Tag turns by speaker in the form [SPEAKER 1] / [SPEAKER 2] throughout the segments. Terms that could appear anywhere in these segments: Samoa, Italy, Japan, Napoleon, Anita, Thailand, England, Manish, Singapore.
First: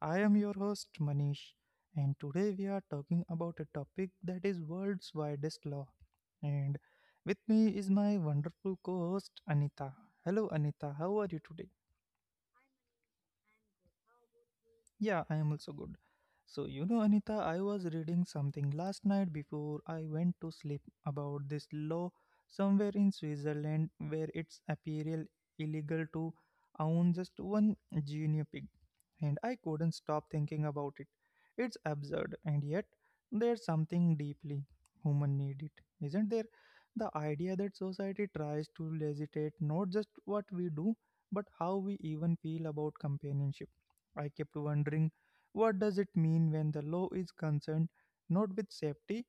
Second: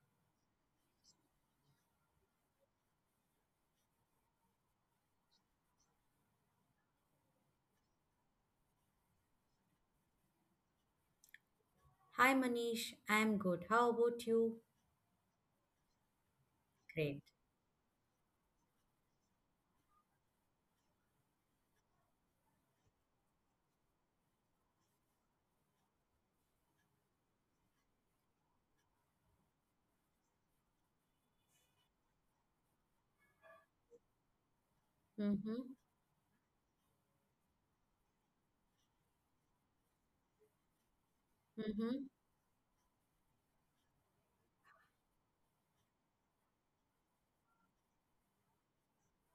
[SPEAKER 1] I am your host, Manish, and today we are talking about a topic that is world's widest law. And with me is my wonderful co host, Anita. Hello, Anita, how are you today?
[SPEAKER 2] Hi Manish, I'm good. How about you?
[SPEAKER 1] Yeah, I am also good. So, you know,
[SPEAKER 2] Great.
[SPEAKER 1] Anita, I was reading something last night before I went to sleep about this law somewhere in Switzerland where it's apparel illegal to own just one guinea pig. And I couldn't stop thinking about it. It's absurd, and yet there's something deeply human need
[SPEAKER 2] Mm-hmm.
[SPEAKER 1] it, isn't there? The idea that society tries to legislate not just what we do, but how we
[SPEAKER 2] Mm-hmm.
[SPEAKER 1] even feel about companionship. I kept wondering, what does it mean when the law is concerned not with safety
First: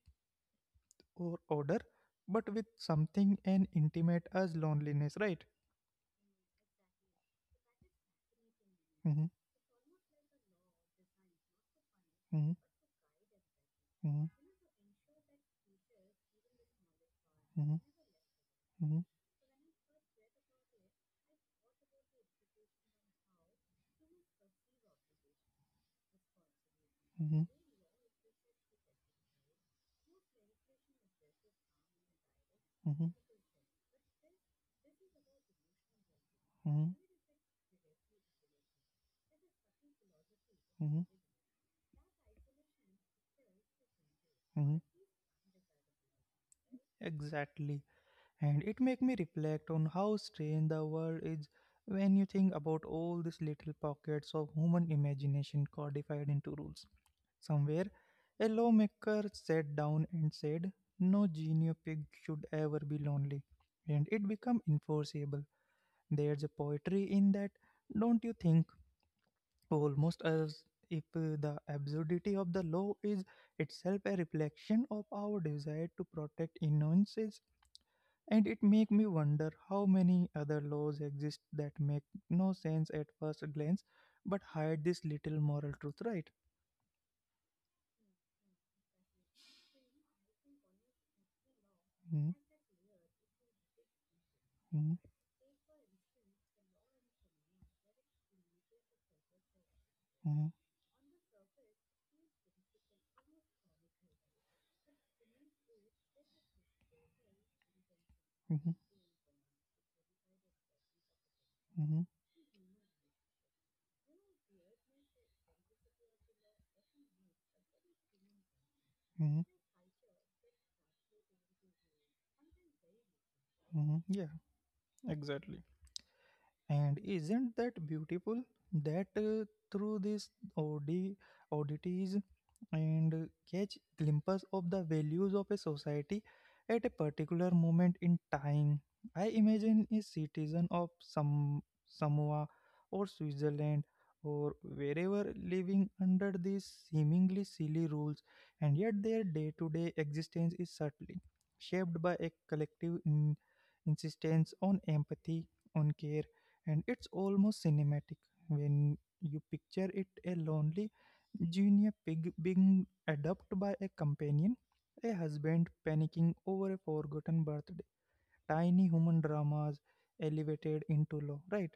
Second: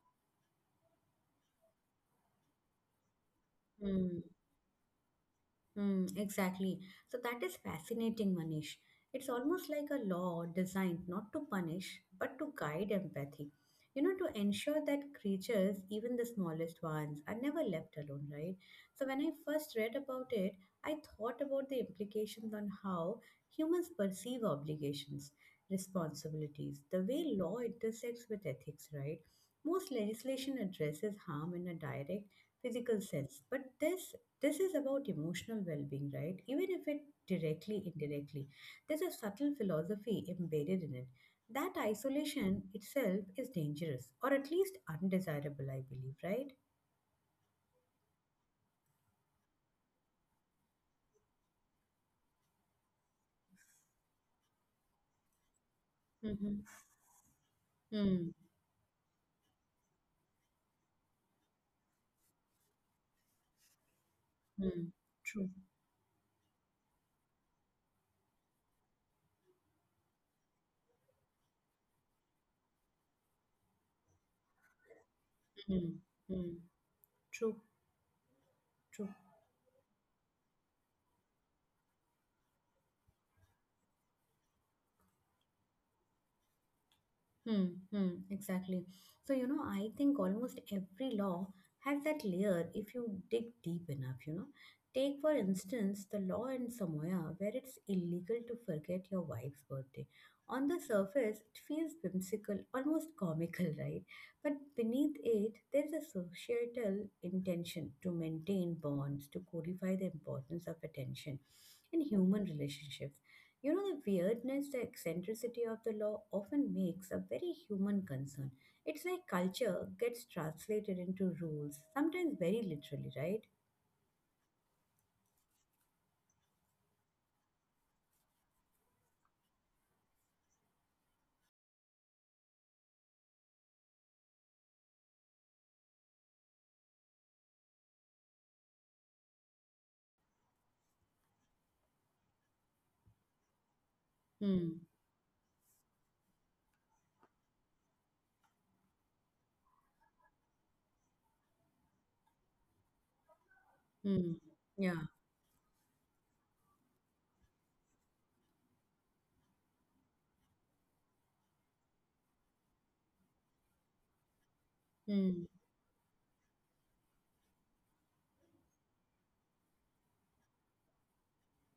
[SPEAKER 1] or order, but with something as
[SPEAKER 2] Mm.
[SPEAKER 1] intimate as loneliness, right?
[SPEAKER 2] Mm, exactly. So that is fascinating, Manish.
[SPEAKER 1] Mm-hmm,
[SPEAKER 2] It's almost like a law designed not to punish, but
[SPEAKER 1] mm-hmm,
[SPEAKER 2] to guide empathy. You know,
[SPEAKER 1] mm-hmm,
[SPEAKER 2] to ensure that creatures, even the smallest ones, are never
[SPEAKER 1] hmm,
[SPEAKER 2] left alone, right? So when I first read about it, I thought about the implications on how humans perceive obligations, responsibilities, the way law intersects with ethics, right? Most legislation addresses harm in a direct physical
[SPEAKER 1] hmm,
[SPEAKER 2] sense, but this is about emotional well-being, right? Even if
[SPEAKER 1] hmm,
[SPEAKER 2] it directly indirectly, there's a subtle philosophy embedded in it that isolation itself is dangerous or at least
[SPEAKER 1] hmm.
[SPEAKER 2] undesirable, I believe, right?
[SPEAKER 1] Exactly. And it make me reflect on how strange the world is when you think about all these little pockets of human imagination codified
[SPEAKER 2] Mm-hmm.
[SPEAKER 1] into rules. Somewhere,
[SPEAKER 2] Mm.
[SPEAKER 1] a lawmaker sat down and said, no genio pig should ever be lonely. And it become
[SPEAKER 2] Mm. True.
[SPEAKER 1] enforceable. There's a poetry in that, don't you think? Almost as if the absurdity of the law is itself a reflection of our
[SPEAKER 2] Mm.
[SPEAKER 1] desire to
[SPEAKER 2] Hmm.
[SPEAKER 1] protect innocence,
[SPEAKER 2] True.
[SPEAKER 1] and it make
[SPEAKER 2] True.
[SPEAKER 1] me wonder how many other laws exist that make no sense at first glance but hide this little moral truth, right?
[SPEAKER 2] Hmm, hmm, exactly. So, you know, I think almost every law has that
[SPEAKER 1] Mhm,
[SPEAKER 2] layer if you dig deep enough, you know.
[SPEAKER 1] mhm,
[SPEAKER 2] Take, for instance, the law in Samoa where it's illegal to forget your wife's birthday.
[SPEAKER 1] mhm,
[SPEAKER 2] On the surface, it feels whimsical, almost comical, right? But beneath it, there's a societal intention to maintain
[SPEAKER 1] mhm,
[SPEAKER 2] bonds, to codify the importance of attention in
[SPEAKER 1] mhm,
[SPEAKER 2] human relationships. You know, the weirdness, the eccentricity of the law often makes a very human concern. It's like
[SPEAKER 1] mhm,
[SPEAKER 2] culture gets translated into rules, sometimes very literally, right?
[SPEAKER 1] mhm. Yeah, exactly. And isn't that beautiful that through this odd oddities and catch glimpses of the values of a society at a particular moment in time. I imagine a citizen of some Samoa or Switzerland or
[SPEAKER 2] Hmm.
[SPEAKER 1] wherever living under these seemingly silly rules, and yet their day to day existence is subtly shaped by a collective
[SPEAKER 2] Hmm.
[SPEAKER 1] insistence on
[SPEAKER 2] Yeah.
[SPEAKER 1] empathy, on care, and it's almost cinematic when you picture it, a lonely Junior Pig being adopted by a companion, a
[SPEAKER 2] Hmm.
[SPEAKER 1] husband panicking over a forgotten birthday, tiny human dramas elevated into law, right?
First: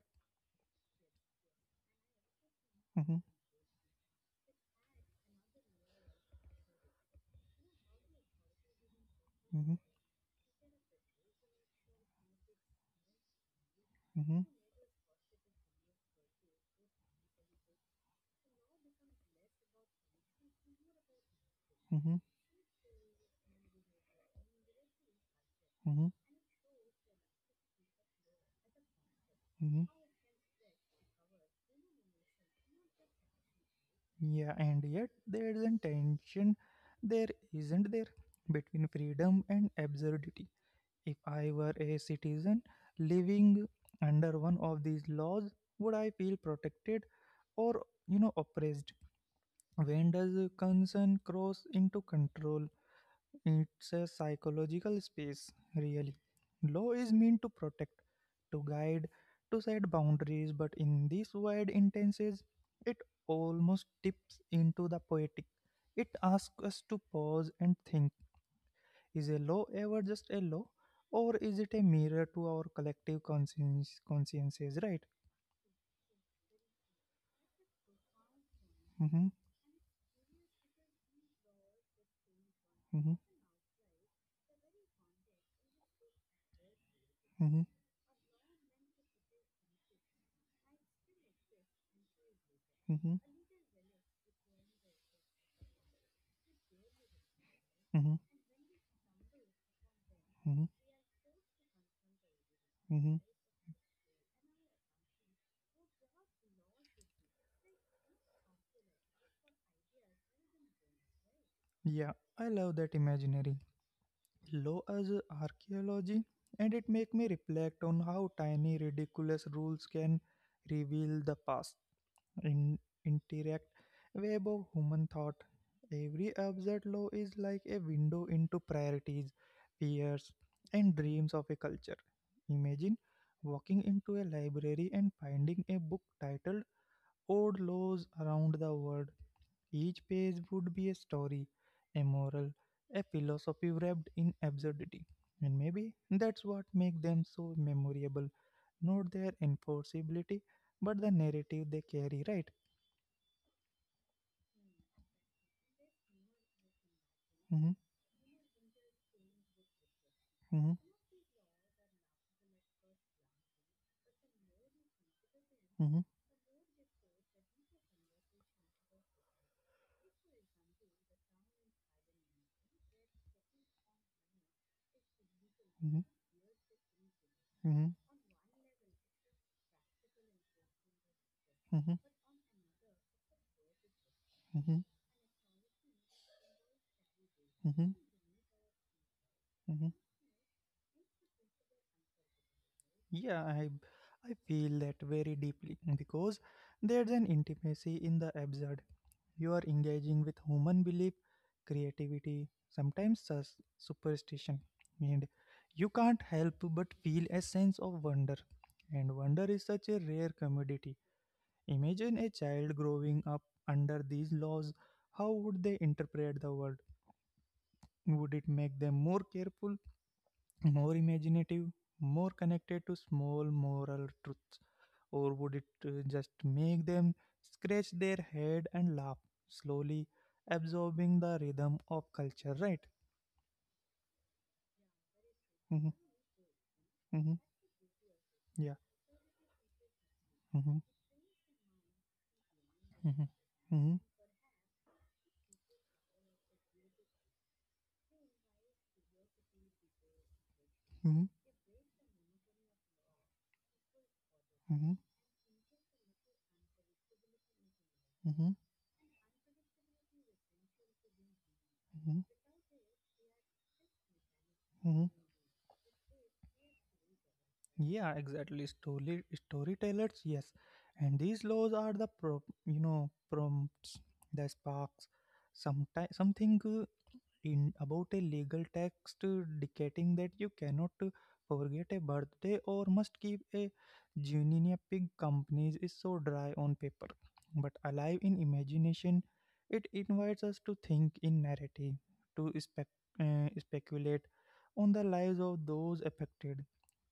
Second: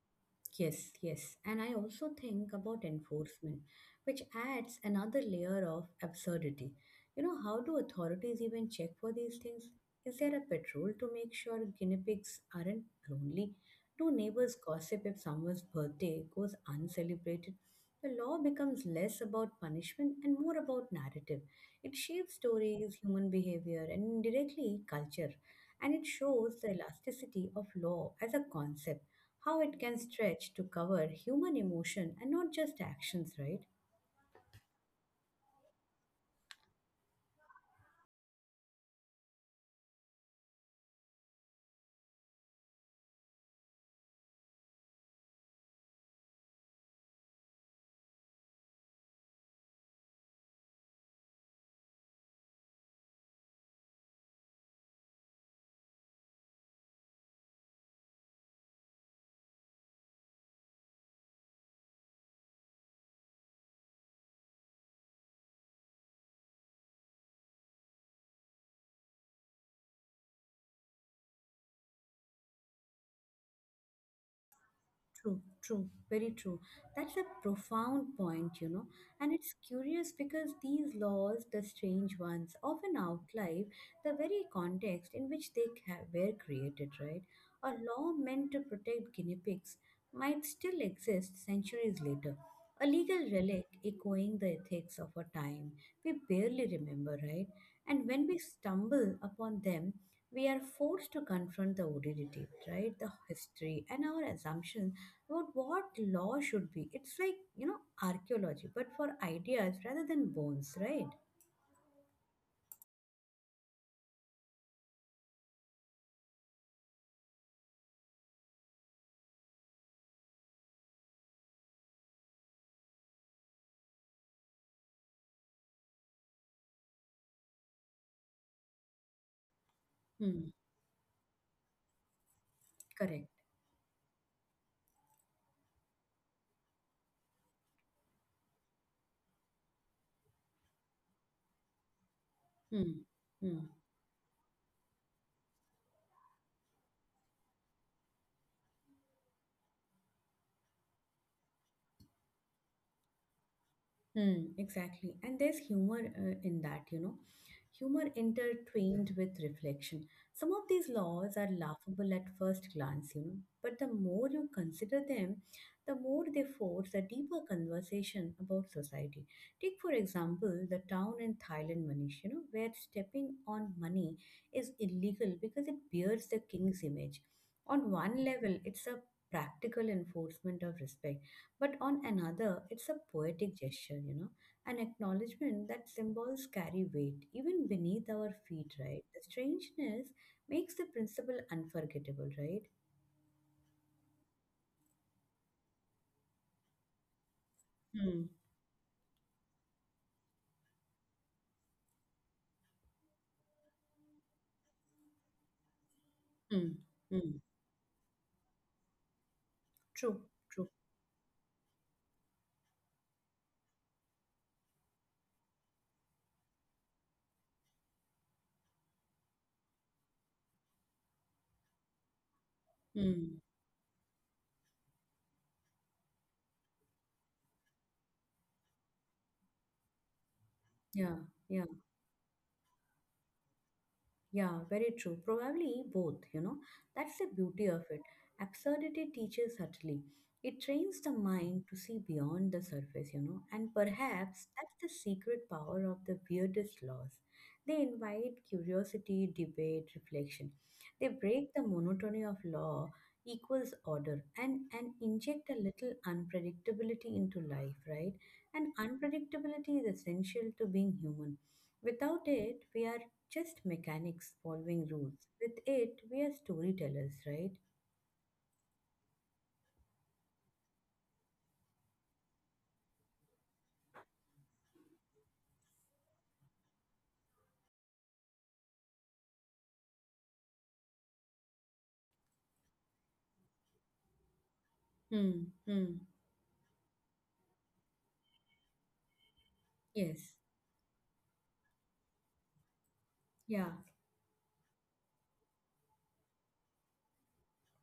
[SPEAKER 2] Yes, yes. And I also think about
[SPEAKER 1] Mm-hmm,
[SPEAKER 2] enforcement, which adds another layer of absurdity. You know, how do authorities even check for these things?
[SPEAKER 1] mm-hmm,
[SPEAKER 2] Is there a patrol to make sure guinea pigs aren't lonely? Do
[SPEAKER 1] mm-hmm,
[SPEAKER 2] neighbors gossip if someone's birthday goes uncelebrated? The law becomes less about punishment and more about narrative. It
[SPEAKER 1] mm-hmm,
[SPEAKER 2] shapes stories, human behavior, and indirectly culture. And it
[SPEAKER 1] mm-hmm,
[SPEAKER 2] shows the elasticity of law as a concept, how it
[SPEAKER 1] mm-hmm.
[SPEAKER 2] can stretch to cover human emotion and not just actions, right?
[SPEAKER 1] Yeah, and yet there is a tension there, isn't there, between freedom and absurdity. If I were a citizen living under one of these laws, would I feel protected or, you know, oppressed? When does concern cross into control? It's a psychological space, really. Law is meant to protect, to guide, to set boundaries, but in these wide instances, it almost tips into the poetic. It asks us to pause and think, is a law ever just a law, or is it a mirror to our collective conscience, consciences, right?
[SPEAKER 2] True, true, very true. That's a profound point, you know. And
[SPEAKER 1] Mm-hmm,
[SPEAKER 2] it's curious because these laws, the strange ones, often
[SPEAKER 1] mm-hmm,
[SPEAKER 2] outlive the very context in which they were created, right?
[SPEAKER 1] mm-hmm,
[SPEAKER 2] A law meant to protect guinea pigs might still exist centuries later, a legal
[SPEAKER 1] mm-hmm,
[SPEAKER 2] relic echoing the ethics of a time we barely remember, right? And
[SPEAKER 1] mm-hmm,
[SPEAKER 2] when we stumble upon them, we are
[SPEAKER 1] mm-hmm,
[SPEAKER 2] forced to confront the odidity, right? The
[SPEAKER 1] mm-hmm.
[SPEAKER 2] history and our assumptions about what law should be. It's like, you know, archaeology, but for ideas rather than bones, right?
[SPEAKER 1] Yeah, I love that imaginary. Low as archaeology, and it make me reflect on how tiny ridiculous rules can reveal the past in interact web of human thought. Every absurd law is like a window into priorities, fears,
[SPEAKER 2] Hmm.
[SPEAKER 1] and dreams of a culture. Imagine
[SPEAKER 2] Correct.
[SPEAKER 1] walking into a library and finding a book titled odd laws around the world. Each page would be a story, a
[SPEAKER 2] Hmm.
[SPEAKER 1] moral, a
[SPEAKER 2] Hmm.
[SPEAKER 1] philosophy wrapped in absurdity. And maybe that's what makes them so memorable, not their enforceability, but the narrative they carry, right?
[SPEAKER 2] Hmm, exactly. And there's humor in that, you know. Humor
[SPEAKER 1] Mhm,
[SPEAKER 2] intertwined with reflection. Some of these laws are
[SPEAKER 1] mhm,
[SPEAKER 2] laughable at first glance, you know, but the more you consider them, the more they force a
[SPEAKER 1] mhm,
[SPEAKER 2] deeper conversation about society. Take, for example, the town in Thailand, Manish, you know, where stepping on money is illegal because it bears the king's image.
[SPEAKER 1] mhm,
[SPEAKER 2] On one level, it's a
[SPEAKER 1] mhm,
[SPEAKER 2] practical enforcement of respect, but on another, it's a
[SPEAKER 1] mhm,
[SPEAKER 2] poetic gesture, you know, an acknowledgement that
[SPEAKER 1] mhm,
[SPEAKER 2] symbols carry weight even beneath our feet, right? The
[SPEAKER 1] mhm,
[SPEAKER 2] strangeness makes the
[SPEAKER 1] mhm.
[SPEAKER 2] principle unforgettable, right?
[SPEAKER 1] Yeah, I feel that very deeply because
[SPEAKER 2] Hmm.
[SPEAKER 1] there's an intimacy in the absurd. You are engaging with human belief, creativity, sometimes superstition, and
[SPEAKER 2] Hmm.
[SPEAKER 1] you can't
[SPEAKER 2] Hmm.
[SPEAKER 1] help but feel a sense of wonder. And
[SPEAKER 2] True,
[SPEAKER 1] wonder is
[SPEAKER 2] true.
[SPEAKER 1] such a rare commodity. Imagine a child growing up under these laws. How would they interpret the world? Would it make them more careful, more imaginative, more
[SPEAKER 2] Hmm.
[SPEAKER 1] connected to small moral truths? Or would it just make them scratch their head and laugh, slowly
[SPEAKER 2] Yeah, yeah.
[SPEAKER 1] absorbing the rhythm of culture, right?
[SPEAKER 2] Yeah, very true. Probably both, you know.
[SPEAKER 1] Mm-hmm,
[SPEAKER 2] That's the beauty of
[SPEAKER 1] mm-hmm,
[SPEAKER 2] it. Absurdity
[SPEAKER 1] yeah.
[SPEAKER 2] teaches subtly. It trains the
[SPEAKER 1] Mm-hmm,
[SPEAKER 2] mind to see beyond the surface, you know,
[SPEAKER 1] mm-hmm,
[SPEAKER 2] and
[SPEAKER 1] mm-hmm,
[SPEAKER 2] perhaps that's the secret power of the weirdest laws. They invite curiosity, debate, reflection. They
[SPEAKER 1] mm-hmm,
[SPEAKER 2] break the monotony of law equals order, and
[SPEAKER 1] mm-hmm,
[SPEAKER 2] inject a little unpredictability into life, right?
[SPEAKER 1] mm-hmm,
[SPEAKER 2] And unpredictability is essential to being human.
[SPEAKER 1] mm-hmm,
[SPEAKER 2] Without it, we are just mechanics following
[SPEAKER 1] mm-hmm.
[SPEAKER 2] rules. With it, we are storytellers, right?
[SPEAKER 1] Yeah, exactly. Story storytellers, yes. And these laws are the pro, you know, prompts, the sparks. Sometimes something in about a legal text dictating that you cannot forget a birthday or must keep a Juninia Pig
[SPEAKER 2] Hmm.
[SPEAKER 1] companies is
[SPEAKER 2] Hmm.
[SPEAKER 1] so dry on paper, but alive in imagination. It
[SPEAKER 2] Yes.
[SPEAKER 1] invites us to think in narrative, to
[SPEAKER 2] Yeah.
[SPEAKER 1] speculate on the lives of those affected,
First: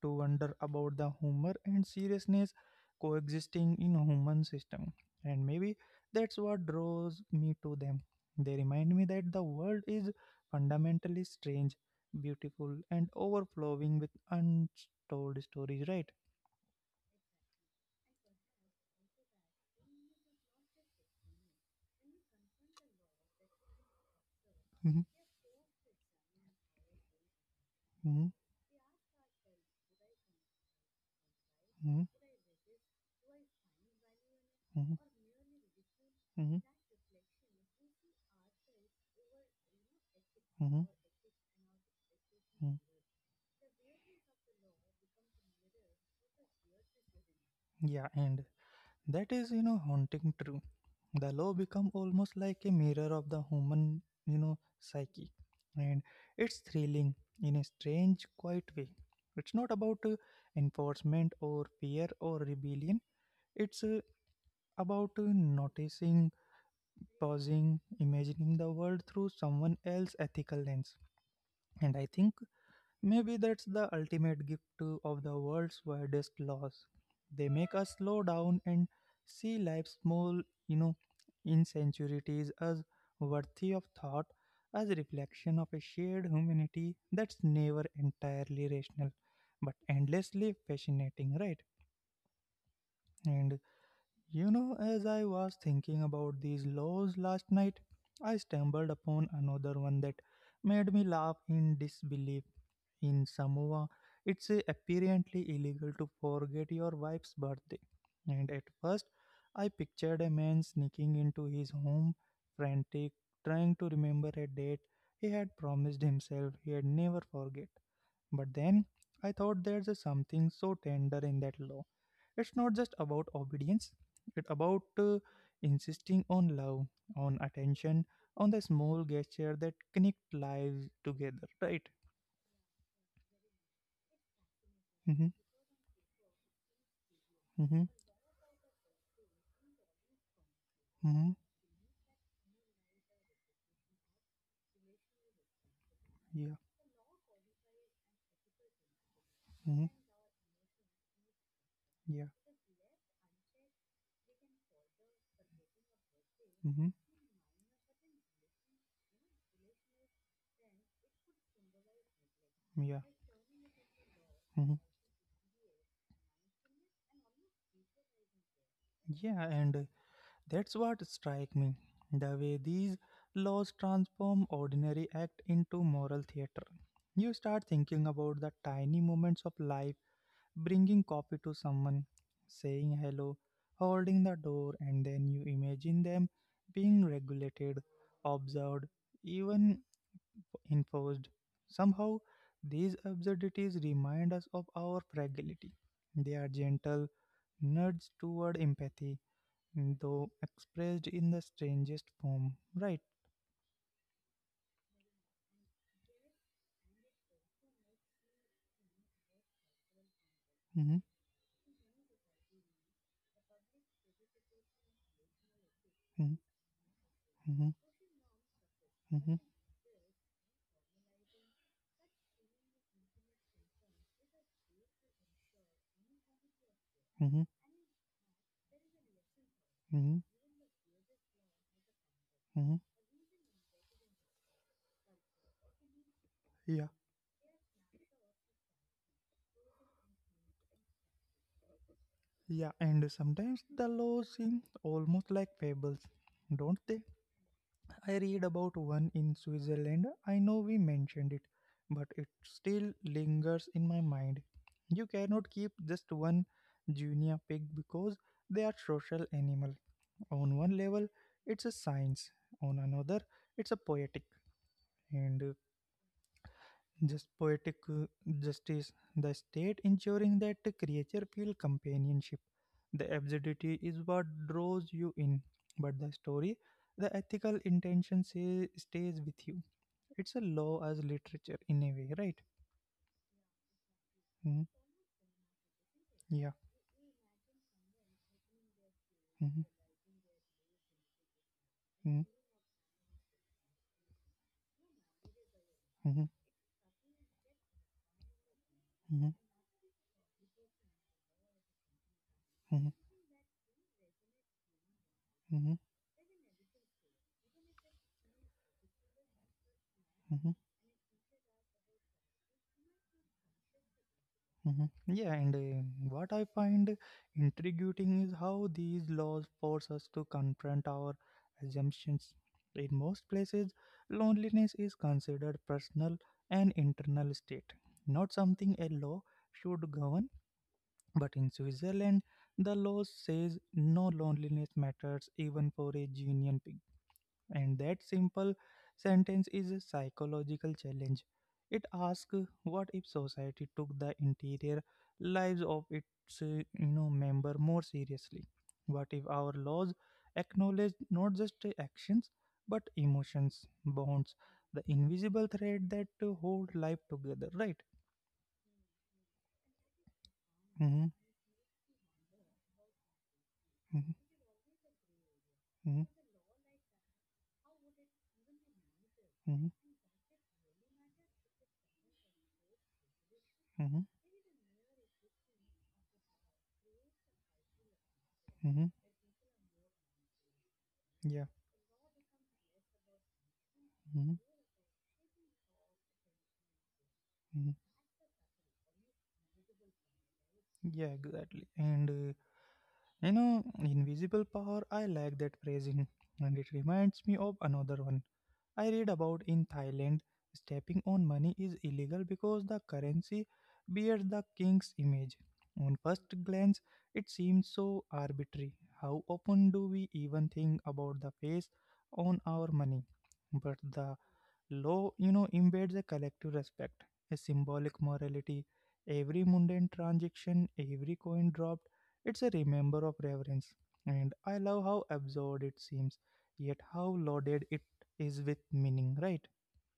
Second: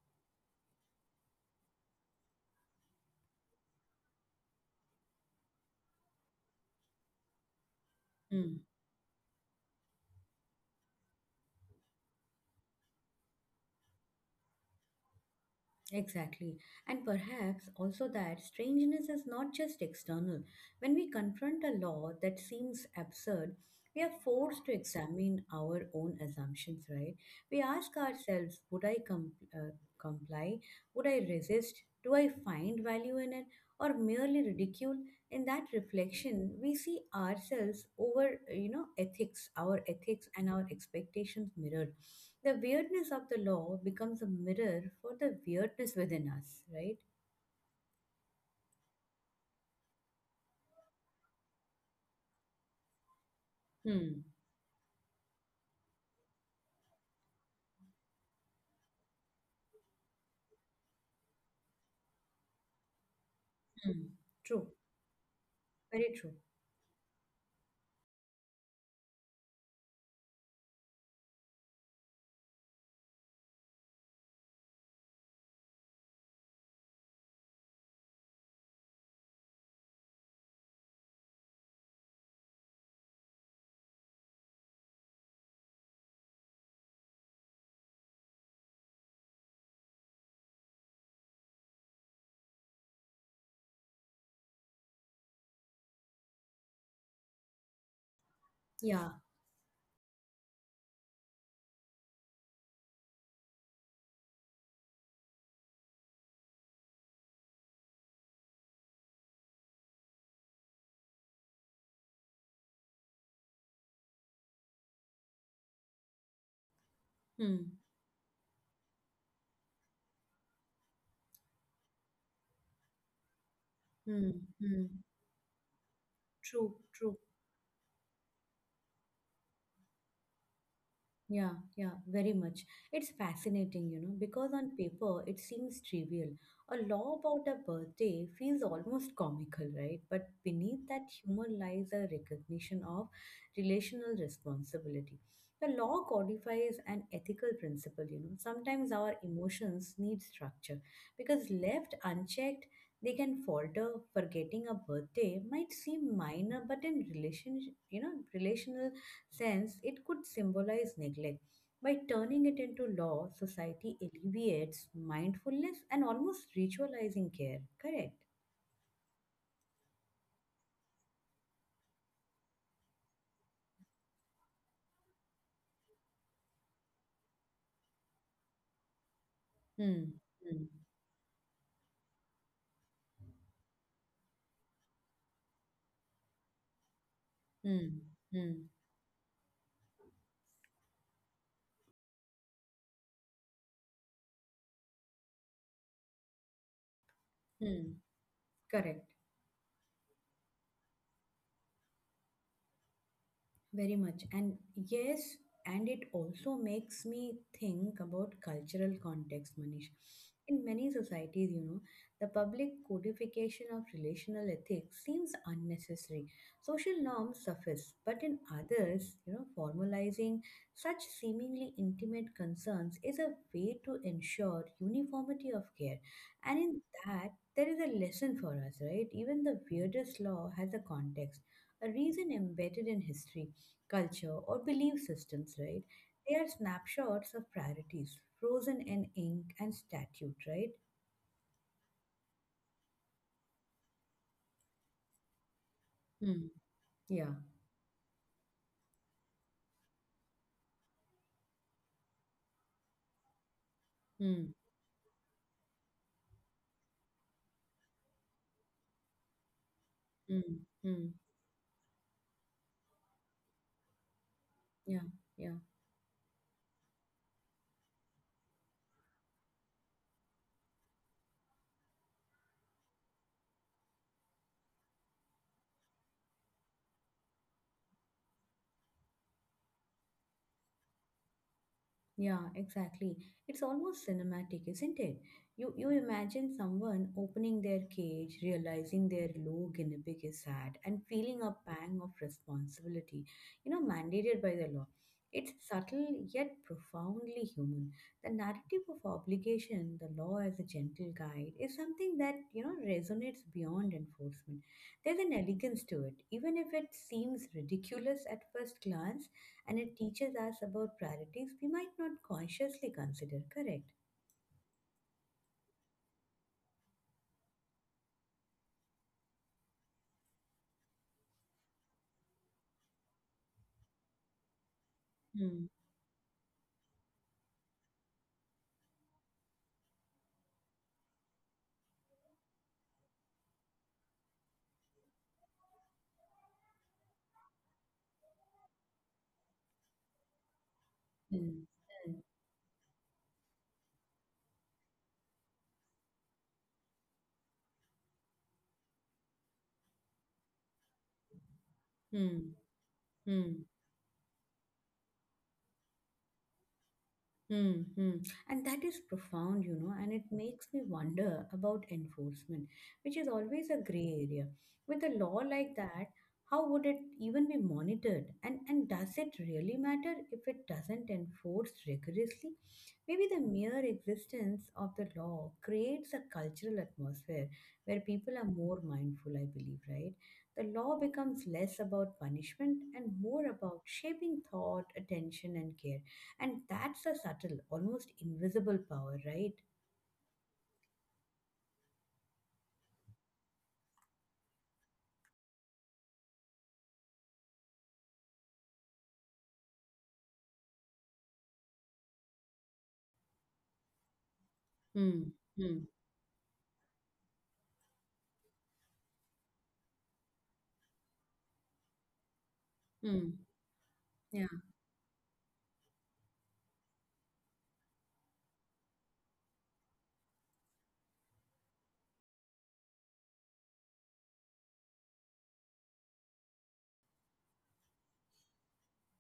[SPEAKER 1] to wonder about the humor and seriousness coexisting in human system. And maybe that's what draws me to them. They remind me
[SPEAKER 2] Hmm.
[SPEAKER 1] that the world is fundamentally strange, beautiful, and overflowing with untold stories, right?
[SPEAKER 2] Exactly. And perhaps also that strangeness is not just external. When we confront a law that seems absurd, we are
[SPEAKER 1] Mhm,
[SPEAKER 2] forced to examine our own assumptions, right? We
[SPEAKER 1] mhm,
[SPEAKER 2] ask ourselves, would I comply? Would I
[SPEAKER 1] mhm,
[SPEAKER 2] resist? Do I find value in it? Or merely
[SPEAKER 1] mhm,
[SPEAKER 2] ridicule? In that
[SPEAKER 1] mhm,
[SPEAKER 2] reflection, we see ourselves over, you know, ethics, our ethics
[SPEAKER 1] mhm,
[SPEAKER 2] and our expectations mirrored.
[SPEAKER 1] mhm.
[SPEAKER 2] The weirdness of the law becomes a mirror for the weirdness within us, right?
[SPEAKER 1] Yeah, and that is, you know, haunting true. The law become almost like a mirror of the human, you know,
[SPEAKER 2] Hmm.
[SPEAKER 1] psyche. And it's thrilling in a strange, quiet way. It's not about enforcement or fear or rebellion. It's
[SPEAKER 2] Hmm.
[SPEAKER 1] about
[SPEAKER 2] True.
[SPEAKER 1] noticing,
[SPEAKER 2] Very true.
[SPEAKER 1] pausing, imagining the world through someone else's ethical lens. And I think maybe that's the ultimate gift to- of the world's widest laws. They make us slow down and see life's small, you know, insincerities as worthy of thought, as a reflection of a shared humanity that's never entirely rational, but endlessly fascinating, right? And you know, as I was thinking about these laws last night, I stumbled upon
[SPEAKER 2] Yeah.
[SPEAKER 1] another one that made me laugh in disbelief. In Samoa, it's apparently illegal to forget your wife's birthday. And at first, I pictured a man sneaking into his home, frantic, trying to remember a date he had promised himself he'd never forget.
[SPEAKER 2] Hmm.
[SPEAKER 1] But then I thought there's something so tender in that law. It's not just about obedience, it's about
[SPEAKER 2] Hmm. Hmm.
[SPEAKER 1] insisting on love, on
[SPEAKER 2] True. True.
[SPEAKER 1] attention, on the small gesture that connect lives together, right?
[SPEAKER 2] Yeah, yeah, very much. It's fascinating, you know,
[SPEAKER 1] Mm-hmm,
[SPEAKER 2] because on paper it seems trivial. A
[SPEAKER 1] mm-hmm,
[SPEAKER 2] law about a birthday feels almost comical, right? But
[SPEAKER 1] mm-hmm,
[SPEAKER 2] beneath that humor lies a recognition of relational responsibility. The
[SPEAKER 1] yeah,
[SPEAKER 2] law codifies an ethical principle, you know. Sometimes
[SPEAKER 1] mm-hmm,
[SPEAKER 2] our emotions need structure because
[SPEAKER 1] yeah,
[SPEAKER 2] left unchecked, they can falter. Forgetting a birthday might
[SPEAKER 1] mm-hmm,
[SPEAKER 2] seem minor, but in relation, you know, relational sense, it could symbolize neglect. By
[SPEAKER 1] yeah,
[SPEAKER 2] turning it into law, society
[SPEAKER 1] mm-hmm.
[SPEAKER 2] alleviates mindfulness and almost ritualizing care. Correct.
[SPEAKER 1] Yeah, and that's what strike me. The way these laws transform ordinary act into moral theater. You start thinking about the tiny moments of life,
[SPEAKER 2] Hmm.
[SPEAKER 1] bringing coffee
[SPEAKER 2] Hmm.
[SPEAKER 1] to someone, saying hello, holding the door, and then you imagine them being regulated,
[SPEAKER 2] Hmm.
[SPEAKER 1] observed,
[SPEAKER 2] Hmm.
[SPEAKER 1] even enforced. Somehow, these absurdities remind us of our fragility. They are gentle nudges toward
[SPEAKER 2] Hmm.
[SPEAKER 1] empathy,
[SPEAKER 2] Correct.
[SPEAKER 1] though expressed in the strangest form. Right?
[SPEAKER 2] Very much. And yes, and it also makes me think about cultural context, Manish.
[SPEAKER 1] Mm-hmm,
[SPEAKER 2] In many societies, you know, the public codification of relational ethics seems unnecessary.
[SPEAKER 1] mm-hmm,
[SPEAKER 2] Social norms suffice, but in
[SPEAKER 1] mm-hmm, mm-hmm,
[SPEAKER 2] others, you know, formalizing such seemingly intimate concerns is a way to ensure uniformity of care. And
[SPEAKER 1] mm-hmm,
[SPEAKER 2] in that, there is a lesson for us, right?
[SPEAKER 1] mm-hmm.
[SPEAKER 2] Even the weirdest law has a context, a
[SPEAKER 1] Mm-hmm.
[SPEAKER 2] reason embedded in history, culture, or belief systems, right?
[SPEAKER 1] Yeah.
[SPEAKER 2] They are snapshots of priorities, frozen in ink and statute, right?
[SPEAKER 1] Yeah, and sometimes the laws seem almost like fables, don't they?
[SPEAKER 2] Hmm. Yeah.
[SPEAKER 1] I read about one in Switzerland. I know we mentioned it, but it still lingers in my mind. You
[SPEAKER 2] Hmm.
[SPEAKER 1] cannot keep just one junior pig because they are social animal. On one level,
[SPEAKER 2] Hmm.
[SPEAKER 1] it's a
[SPEAKER 2] Hmm.
[SPEAKER 1] science. On another, it's a poetic and
[SPEAKER 2] Yeah, yeah.
[SPEAKER 1] just poetic justice. The state ensuring that the creature feel companionship. The absurdity is what draws you in, but the story, the ethical intention say, stays with you. It's a law as literature in a way, right?
[SPEAKER 2] Yeah, exactly. It's
[SPEAKER 1] Mhm.
[SPEAKER 2] almost cinematic, isn't it? You
[SPEAKER 1] Yeah.
[SPEAKER 2] you imagine someone opening their cage,
[SPEAKER 1] Mhm.
[SPEAKER 2] realizing their low guinea pig is sad, and feeling a
[SPEAKER 1] Mhm.
[SPEAKER 2] pang of responsibility, you know, mandated by the law. It's
[SPEAKER 1] Mhm.
[SPEAKER 2] subtle yet profoundly human. The
[SPEAKER 1] Mhm.
[SPEAKER 2] narrative of obligation, the law as a gentle guide, is something
[SPEAKER 1] Mhm.
[SPEAKER 2] that, you know, resonates beyond enforcement.
[SPEAKER 1] Mhm.
[SPEAKER 2] There's an elegance to it, even if it seems ridiculous at first glance, and
[SPEAKER 1] Mhm.
[SPEAKER 2] it teaches us about priorities we might not consciously consider, correct?
[SPEAKER 1] Mhm. Yeah, and what I find intriguing is how these laws force us to confront our assumptions. In most places, loneliness is considered personal
[SPEAKER 2] Hmm.
[SPEAKER 1] and internal state, not something a law should govern. But in Switzerland, the law says no, loneliness matters even for a Guinean pig. And that simple sentence is a psychological challenge. It
[SPEAKER 2] Hmm.
[SPEAKER 1] asks, what
[SPEAKER 2] Hmm.
[SPEAKER 1] if society took the interior lives of its you know, member more seriously? What if our laws acknowledge not just actions but
[SPEAKER 2] Hmm.
[SPEAKER 1] emotions, bonds,
[SPEAKER 2] Hmm.
[SPEAKER 1] the invisible thread that hold life together, right?
[SPEAKER 2] Mm-hmm. And that is profound, you know, and it
[SPEAKER 1] Mm-hmm,
[SPEAKER 2] makes me wonder about enforcement, which is
[SPEAKER 1] mm-hmm,
[SPEAKER 2] always a gray area. With a law like that, how would it even be monitored? And
[SPEAKER 1] mm-hmm,
[SPEAKER 2] does it really matter if it doesn't enforce rigorously?
[SPEAKER 1] mm-hmm,
[SPEAKER 2] Maybe the mere existence of the law creates a cultural atmosphere where
[SPEAKER 1] mm-hmm.
[SPEAKER 2] people are more mindful, I believe, right? The
[SPEAKER 1] Yeah.
[SPEAKER 2] law becomes less about punishment and more
[SPEAKER 1] Mhm,
[SPEAKER 2] about shaping thought, attention, and care, and
[SPEAKER 1] mhm.
[SPEAKER 2] that's a subtle, almost invisible power, right?
[SPEAKER 1] Yeah, exactly. And you know, invisible power, I like that phrasing, and it reminds me of another one I read about in Thailand. Stepping on money is illegal because the currency bears the king's image. On
[SPEAKER 2] Hmm.
[SPEAKER 1] first
[SPEAKER 2] Hmm.
[SPEAKER 1] glance, it seems so arbitrary. How often do we even think about the face on our money? But
[SPEAKER 2] Mm.
[SPEAKER 1] the law, you know, embeds a collective respect, a symbolic morality. Every mundane transaction, every coin dropped, it's a remember of reverence. And I love how absurd it seems, yet how loaded it is with meaning, right?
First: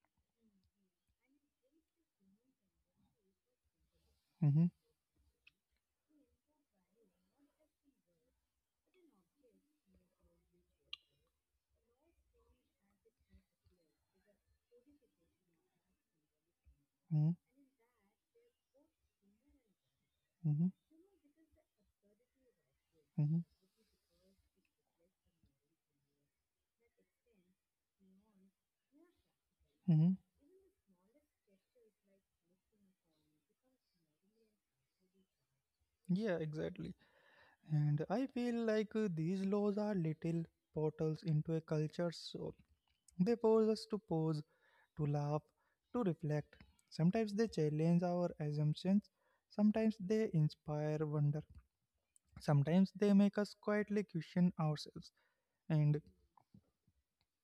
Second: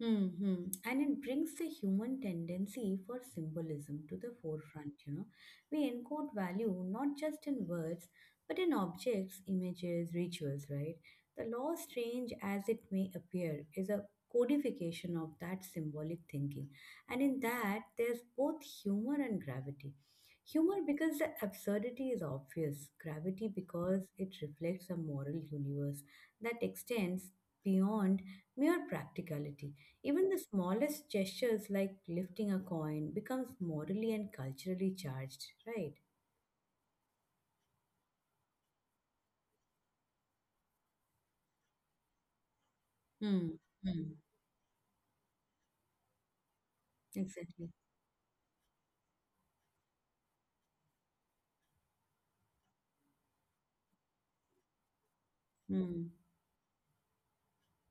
[SPEAKER 2] Hmm. And it brings the human tendency for symbolism to the
[SPEAKER 1] Mm-hmm,
[SPEAKER 2] forefront, you know. We encode value not just in words, but in objects, images, rituals, right? The law, strange as it may appear, is a codification of that symbolic thinking. And
[SPEAKER 1] mm-hmm,
[SPEAKER 2] in that, there's both humor and gravity.
[SPEAKER 1] mm-hmm,
[SPEAKER 2] Humor because the absurdity is obvious,
[SPEAKER 1] mm-hmm,
[SPEAKER 2] gravity because it reflects a moral universe that extends beyond mere practicality.
[SPEAKER 1] mm-hmm.
[SPEAKER 2] Even the smallest gestures like lifting a coin becomes morally and culturally charged, right?
[SPEAKER 1] Yeah, exactly. And I feel like these laws are little portals into a culture, so they
[SPEAKER 2] Hmm.
[SPEAKER 1] force us to
[SPEAKER 2] Hmm.
[SPEAKER 1] pause, to laugh, to reflect. Sometimes they
[SPEAKER 2] Exactly.
[SPEAKER 1] challenge our assumptions, sometimes they inspire wonder, sometimes they make us quietly question ourselves.
[SPEAKER 2] Hmm.
[SPEAKER 1] And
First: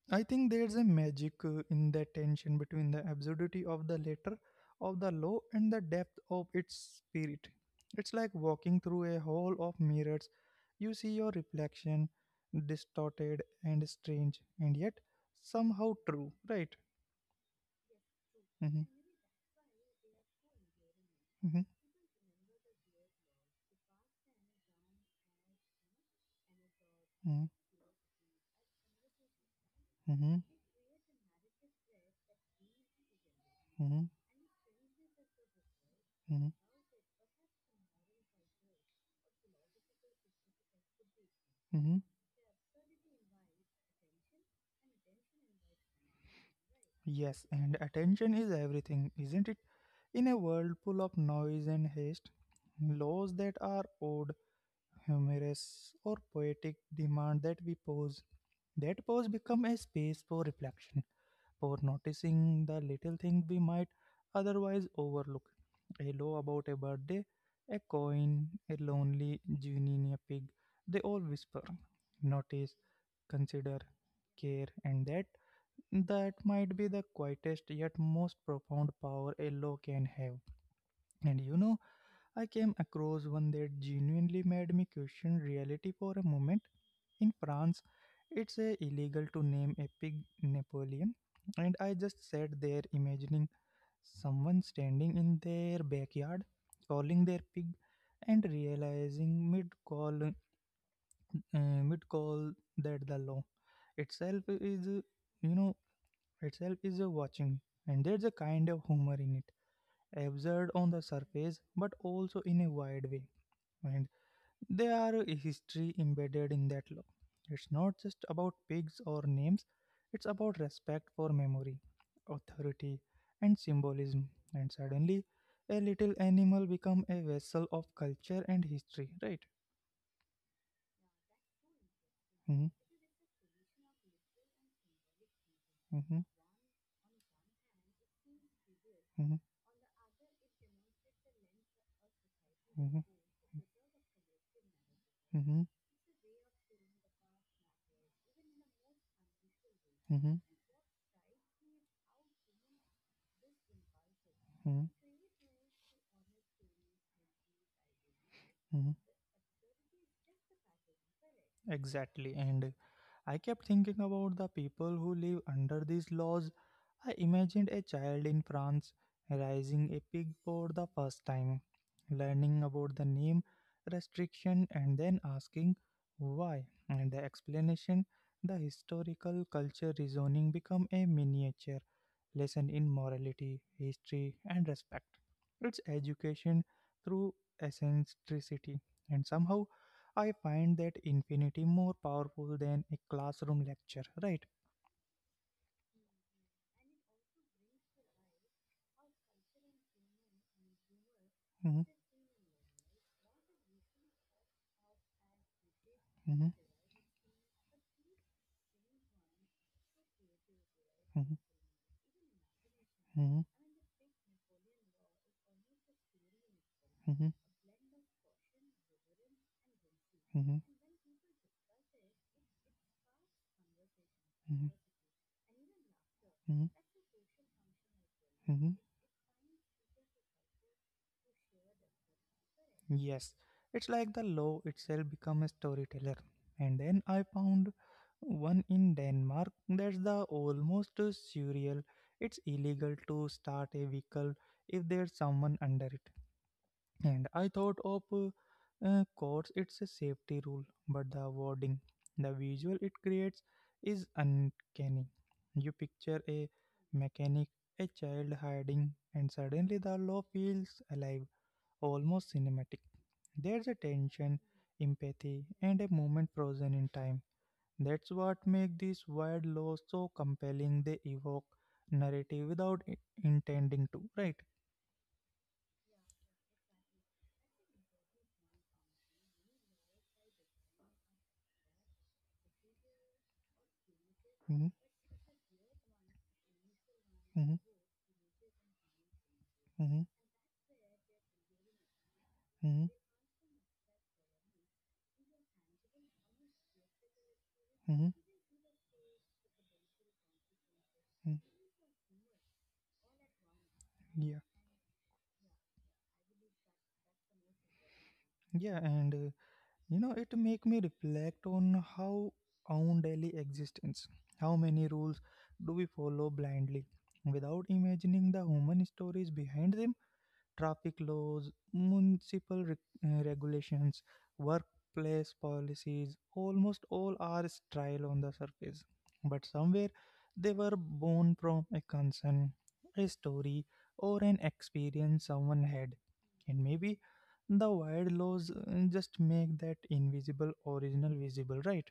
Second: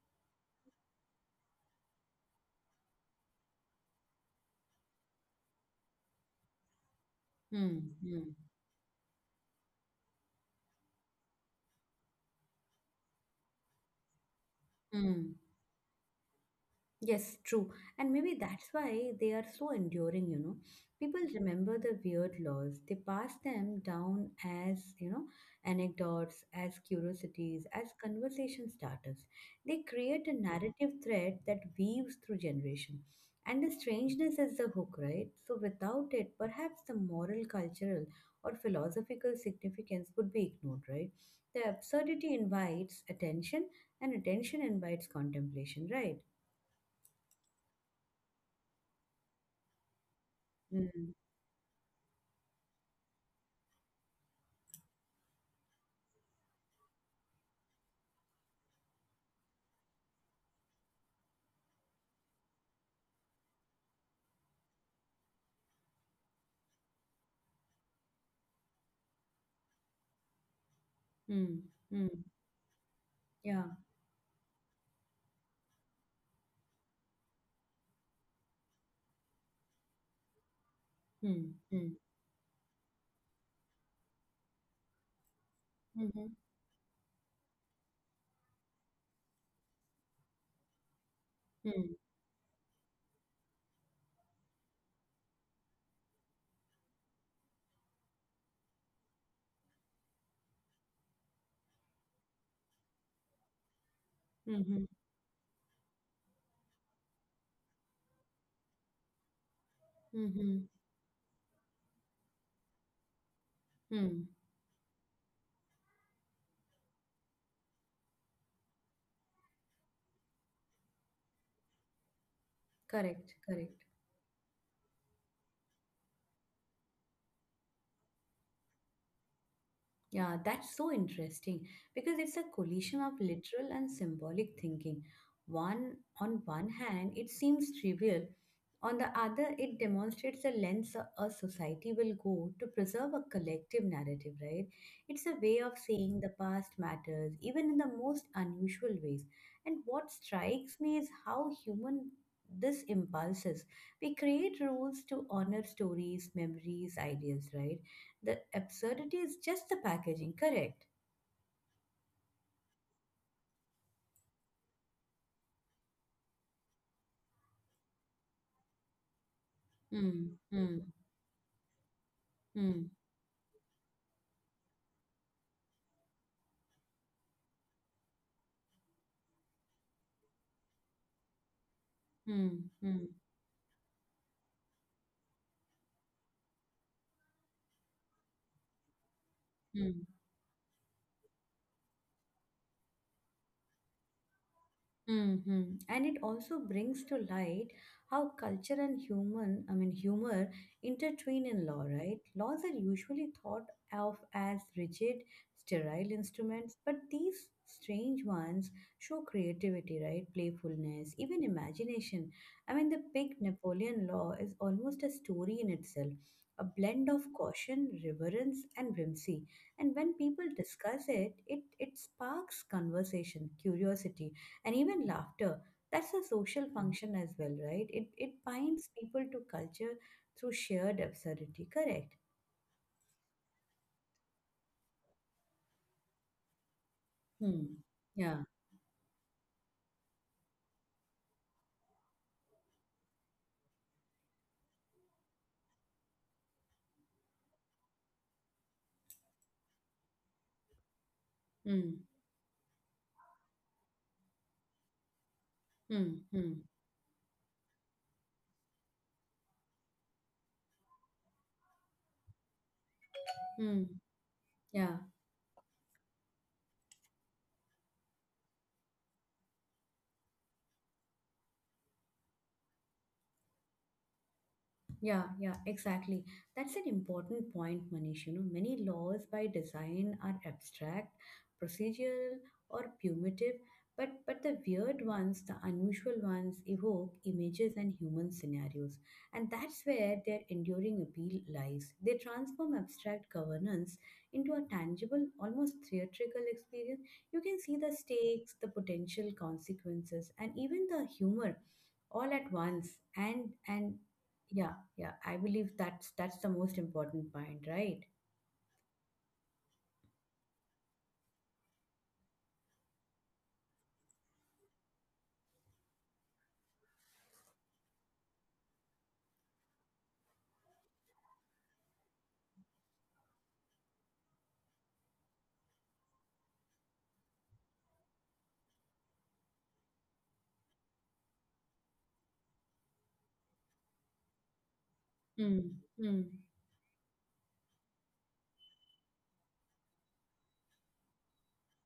[SPEAKER 1] I think there's a magic in the tension between the absurdity of the letter of the law and the depth of its spirit. It's
[SPEAKER 2] Hmm.
[SPEAKER 1] like
[SPEAKER 2] Hmm.
[SPEAKER 1] walking through a hall of mirrors. You see your reflection distorted and strange, and yet
[SPEAKER 2] Hmm.
[SPEAKER 1] somehow true, right?
[SPEAKER 2] Yes, true. And maybe
[SPEAKER 1] Mm-hmm,
[SPEAKER 2] that's why they are so enduring, you know. People remember the weird laws. They pass them down as, you know, anecdotes, as
[SPEAKER 1] mm-hmm,
[SPEAKER 2] curiosities, as conversation starters. They
[SPEAKER 1] mm-hmm,
[SPEAKER 2] create a narrative thread that weaves through generation.
[SPEAKER 1] mm-hmm,
[SPEAKER 2] And the strangeness is the hook, right? So
[SPEAKER 1] mm-hmm,
[SPEAKER 2] without it, perhaps the moral, cultural, or philosophical significance would be ignored, right?
[SPEAKER 1] hmm.
[SPEAKER 2] The absurdity invites attention, and attention invites contemplation, right?
[SPEAKER 1] Yes, and attention is everything, isn't it? In a world full of
[SPEAKER 2] Mm.
[SPEAKER 1] noise and haste, laws that are odd, humorous, or poetic demand that we pause. That pause become a space for reflection, or noticing the little things we might otherwise overlook. A law about a birthday, a coin, a lonely genie, in a pig, they all whisper,
[SPEAKER 2] Mm, mm,
[SPEAKER 1] notice,
[SPEAKER 2] yeah.
[SPEAKER 1] consider, care, and that might be the quietest yet most profound power a law can have. And
[SPEAKER 2] Mm,
[SPEAKER 1] you know, I came across one that genuinely made me question reality for a
[SPEAKER 2] mhm,
[SPEAKER 1] moment. In France, it's illegal to name a pig Napoleon, and I
[SPEAKER 2] mm,
[SPEAKER 1] just sat there imagining someone standing in their backyard calling their pig and realizing mid call mid call that the law itself is
[SPEAKER 2] mhm,
[SPEAKER 1] you know watching, and there's a kind of humor in it,
[SPEAKER 2] mhm,
[SPEAKER 1] absurd on the surface but also in a wide way. And
[SPEAKER 2] mm.
[SPEAKER 1] there are a history embedded in that law. It's not just about pigs or names, it's about respect for memory, authority,
[SPEAKER 2] Correct,
[SPEAKER 1] and
[SPEAKER 2] correct.
[SPEAKER 1] symbolism. And suddenly, a little animal become a vessel of culture and history, right?
[SPEAKER 2] Yeah, that's so interesting because it's a
[SPEAKER 1] hmm
[SPEAKER 2] collision of literal and symbolic thinking. One on
[SPEAKER 1] hmm
[SPEAKER 2] one hand, it seems trivial. On the other,
[SPEAKER 1] hmm
[SPEAKER 2] it demonstrates the lengths a society will go to preserve a
[SPEAKER 1] hmm
[SPEAKER 2] collective narrative, right? It's a way of
[SPEAKER 1] hmm
[SPEAKER 2] saying the past matters, even in the most unusual ways. And what
[SPEAKER 1] hmm
[SPEAKER 2] strikes me is how human this impulses. We create rules
[SPEAKER 1] hmm
[SPEAKER 2] to honor stories, memories, ideas, right? The absurdity
[SPEAKER 1] hmm
[SPEAKER 2] is just the packaging, correct?
[SPEAKER 1] Exactly. And I kept thinking about the people who live under these laws. I imagined a child in France raising a
[SPEAKER 2] Hmm.
[SPEAKER 1] pig
[SPEAKER 2] Hmm.
[SPEAKER 1] for the first time,
[SPEAKER 2] Hmm.
[SPEAKER 1] learning about the name restriction and then asking why. And the explanation, the historical culture reasoning become a miniature
[SPEAKER 2] Hmm.
[SPEAKER 1] lesson
[SPEAKER 2] Hmm.
[SPEAKER 1] in morality, history, and respect. It's education through eccentricity, and somehow
[SPEAKER 2] Mm.
[SPEAKER 1] I find that infinity more powerful than a classroom lecture, right?
[SPEAKER 2] Hmm. And it also brings to light how culture and humor intertwine in law,
[SPEAKER 1] hmm
[SPEAKER 2] right? Laws are usually thought of as rigid, sterile
[SPEAKER 1] hmm
[SPEAKER 2] instruments, but these strange ones show creativity, right? Playfulness, even imagination. I mean, the big
[SPEAKER 1] hmm
[SPEAKER 2] Napoleon law is almost a story in itself, a blend of
[SPEAKER 1] hmm
[SPEAKER 2] caution, reverence, and whimsy. And when people
[SPEAKER 1] hmm
[SPEAKER 2] discuss it, it sparks conversation, curiosity,
[SPEAKER 1] hmm
[SPEAKER 2] and even laughter. That's a
[SPEAKER 1] hmm
[SPEAKER 2] social function as well, right? It
[SPEAKER 1] hmm
[SPEAKER 2] binds people to culture through shared absurdity, correct?
[SPEAKER 1] Yes, it's like the law itself become a storyteller. And then I
[SPEAKER 2] Hmm.
[SPEAKER 1] found
[SPEAKER 2] Yeah.
[SPEAKER 1] one in Denmark that's the almost surreal. It's illegal to start a vehicle if there's someone under it. And I thought of courts, it's a safety rule, but the wording,
[SPEAKER 2] Hmm.
[SPEAKER 1] the visual it creates is uncanny. You
[SPEAKER 2] Hmm.
[SPEAKER 1] picture
[SPEAKER 2] Hmm.
[SPEAKER 1] a mechanic, a child hiding, and suddenly the law feels alive, almost cinematic. There's
[SPEAKER 2] Hmm.
[SPEAKER 1] a tension,
[SPEAKER 2] Yeah.
[SPEAKER 1] empathy, and a moment frozen in time. That's what makes these wild laws so compelling. They evoke narrative without intending to, right?
[SPEAKER 2] Yeah, yeah, exactly. That's an important point, Manish. You know, many laws by design are abstract, procedural, or punitive, but the
[SPEAKER 1] hmm
[SPEAKER 2] weird ones, the unusual ones, evoke
[SPEAKER 1] hmm
[SPEAKER 2] images and human scenarios, and that's
[SPEAKER 1] hmm
[SPEAKER 2] where their enduring appeal lies. They transform
[SPEAKER 1] hmm
[SPEAKER 2] abstract governance into a tangible, almost theatrical experience. You can see the
[SPEAKER 1] hmm
[SPEAKER 2] stakes, the potential consequences, and even the
[SPEAKER 1] Hmm.
[SPEAKER 2] humor all at once. And
[SPEAKER 1] Yeah,
[SPEAKER 2] yeah yeah, I believe that's the most important point, right?
[SPEAKER 1] yeah, and it make me reflect on how own daily existence. How many rules do we follow blindly without imagining the human stories behind them? Traffic laws, municipal regulations, workplace policies, almost all are sterile on the surface. But somewhere they were born from a concern, a story, or an experience someone
[SPEAKER 2] Mm,
[SPEAKER 1] had.
[SPEAKER 2] mm.
[SPEAKER 1] And maybe the wild laws just make that invisible original visible, right?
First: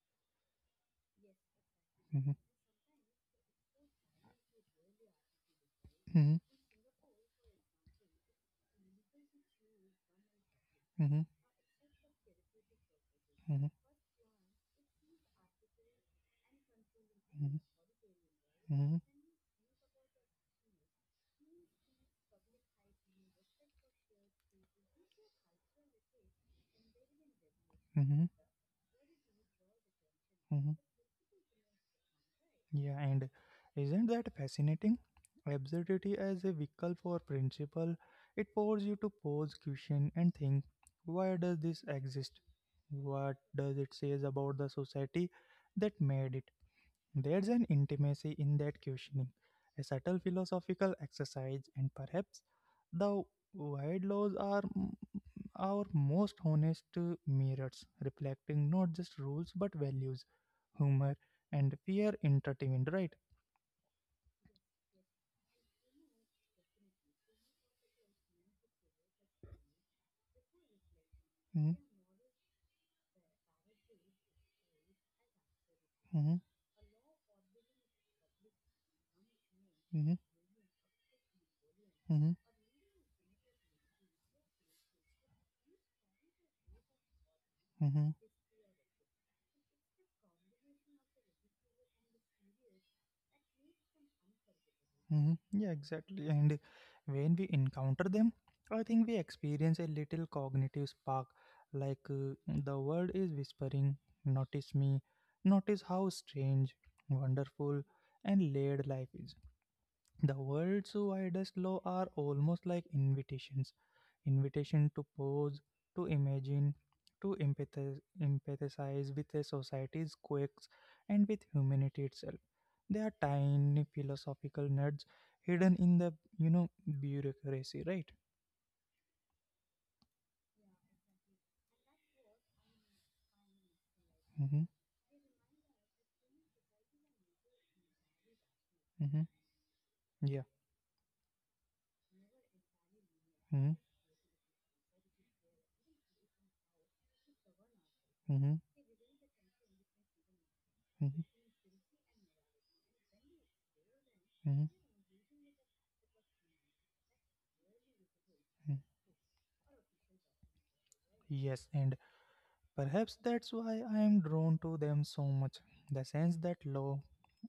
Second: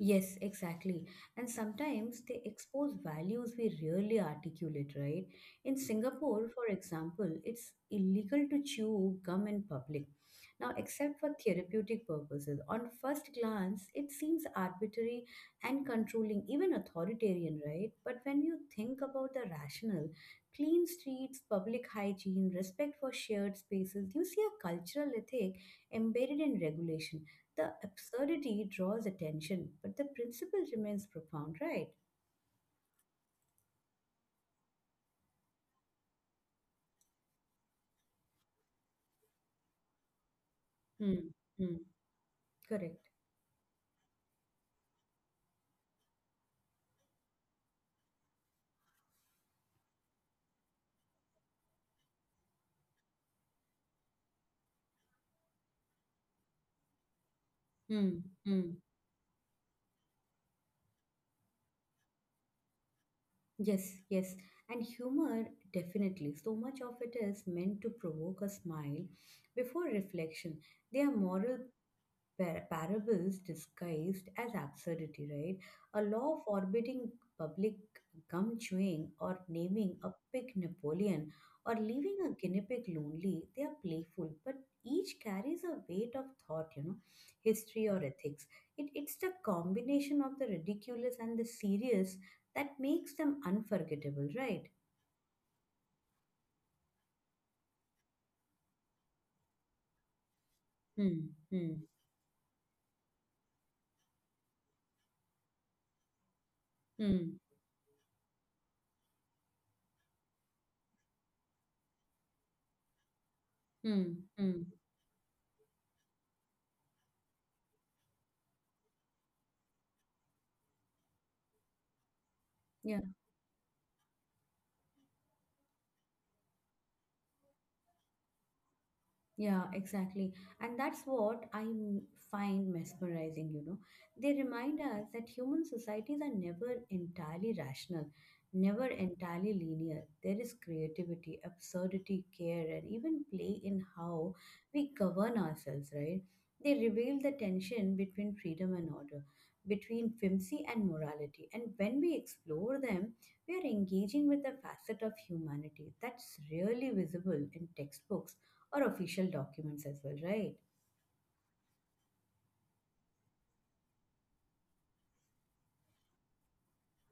[SPEAKER 2] Yes, exactly. And sometimes
[SPEAKER 1] Mhm,
[SPEAKER 2] they expose values we rarely articulate, right? In
[SPEAKER 1] mhm,
[SPEAKER 2] Singapore, for example, it's illegal to chew gum in public. Now, except
[SPEAKER 1] mhm,
[SPEAKER 2] for therapeutic purposes, on first
[SPEAKER 1] mhm,
[SPEAKER 2] glance, it seems arbitrary and controlling, even
[SPEAKER 1] mhm,
[SPEAKER 2] authoritarian, right? But when you
[SPEAKER 1] mhm,
[SPEAKER 2] think about the rationale, clean streets, public hygiene, respect for shared spaces, you see a cultural ethic embedded in regulation. The
[SPEAKER 1] mhm,
[SPEAKER 2] absurdity draws attention, but the
[SPEAKER 1] mhm,
[SPEAKER 2] principle remains profound, right?
[SPEAKER 1] Yeah, and isn't that fascinating? Absurdity as a vehicle for principle, it forces you to pose question and think, why does
[SPEAKER 2] Hmm.
[SPEAKER 1] this
[SPEAKER 2] Hmm.
[SPEAKER 1] exist?
[SPEAKER 2] Correct.
[SPEAKER 1] What does it says about the society that made it? There's an intimacy in that questioning, a subtle philosophical exercise, and perhaps the wide laws are our most honest mirrors,
[SPEAKER 2] Hmm.
[SPEAKER 1] reflecting
[SPEAKER 2] Hmm.
[SPEAKER 1] not just rules but values, humor, and fear intertwined, right?
[SPEAKER 2] Yes, yes. And humor, definitely. So much of it is meant to provoke a smile before reflection. They are
[SPEAKER 1] Mhm,
[SPEAKER 2] moral parables disguised as absurdity, right? A
[SPEAKER 1] mhm,
[SPEAKER 2] law forbidding public gum chewing or
[SPEAKER 1] mhm,
[SPEAKER 2] naming a pig Napoleon or
[SPEAKER 1] mhm,
[SPEAKER 2] leaving a guinea pig lonely, they are playful, but each carries a weight of thought,
[SPEAKER 1] mhm,
[SPEAKER 2] history or ethics. It's the combination of the ridiculous and the serious that makes them unforgettable, right?
[SPEAKER 1] mhm. Yeah, exactly. And when we encounter them, I think we experience a little cognitive spark,
[SPEAKER 2] Hmm,
[SPEAKER 1] like
[SPEAKER 2] hmm,
[SPEAKER 1] the world is whispering, notice me, notice how strange,
[SPEAKER 2] hmm,
[SPEAKER 1] wonderful, and layered life is. The world's widest law are almost like invitations,
[SPEAKER 2] hmm,
[SPEAKER 1] invitation
[SPEAKER 2] hmm.
[SPEAKER 1] to pause, to imagine, to empathize, empathize with a society's quakes and with humanity itself. They are
[SPEAKER 2] Yeah.
[SPEAKER 1] tiny philosophical nuts hidden in the you know bureaucracy, right?
[SPEAKER 2] Yeah, exactly. And that's what I find mesmerizing.
[SPEAKER 1] Mm-hmm,
[SPEAKER 2] They remind us that human societies are never entirely rational, never
[SPEAKER 1] mm-hmm,
[SPEAKER 2] entirely linear.
[SPEAKER 1] yeah.
[SPEAKER 2] There is creativity, absurdity, care, and even
[SPEAKER 1] Mm-hmm,
[SPEAKER 2] play in how we govern ourselves, right? They reveal the tension
[SPEAKER 1] mm-hmm,
[SPEAKER 2] between freedom and order, between whimsy
[SPEAKER 1] mm-hmm,
[SPEAKER 2] and morality. And when we explore them, we are engaging
[SPEAKER 1] mm-hmm.
[SPEAKER 2] with a facet of humanity that's really visible in textbooks
[SPEAKER 1] mm.
[SPEAKER 2] or official documents as well, right?
[SPEAKER 1] Yes, and perhaps that's why I am drawn to them so much. The sense that law,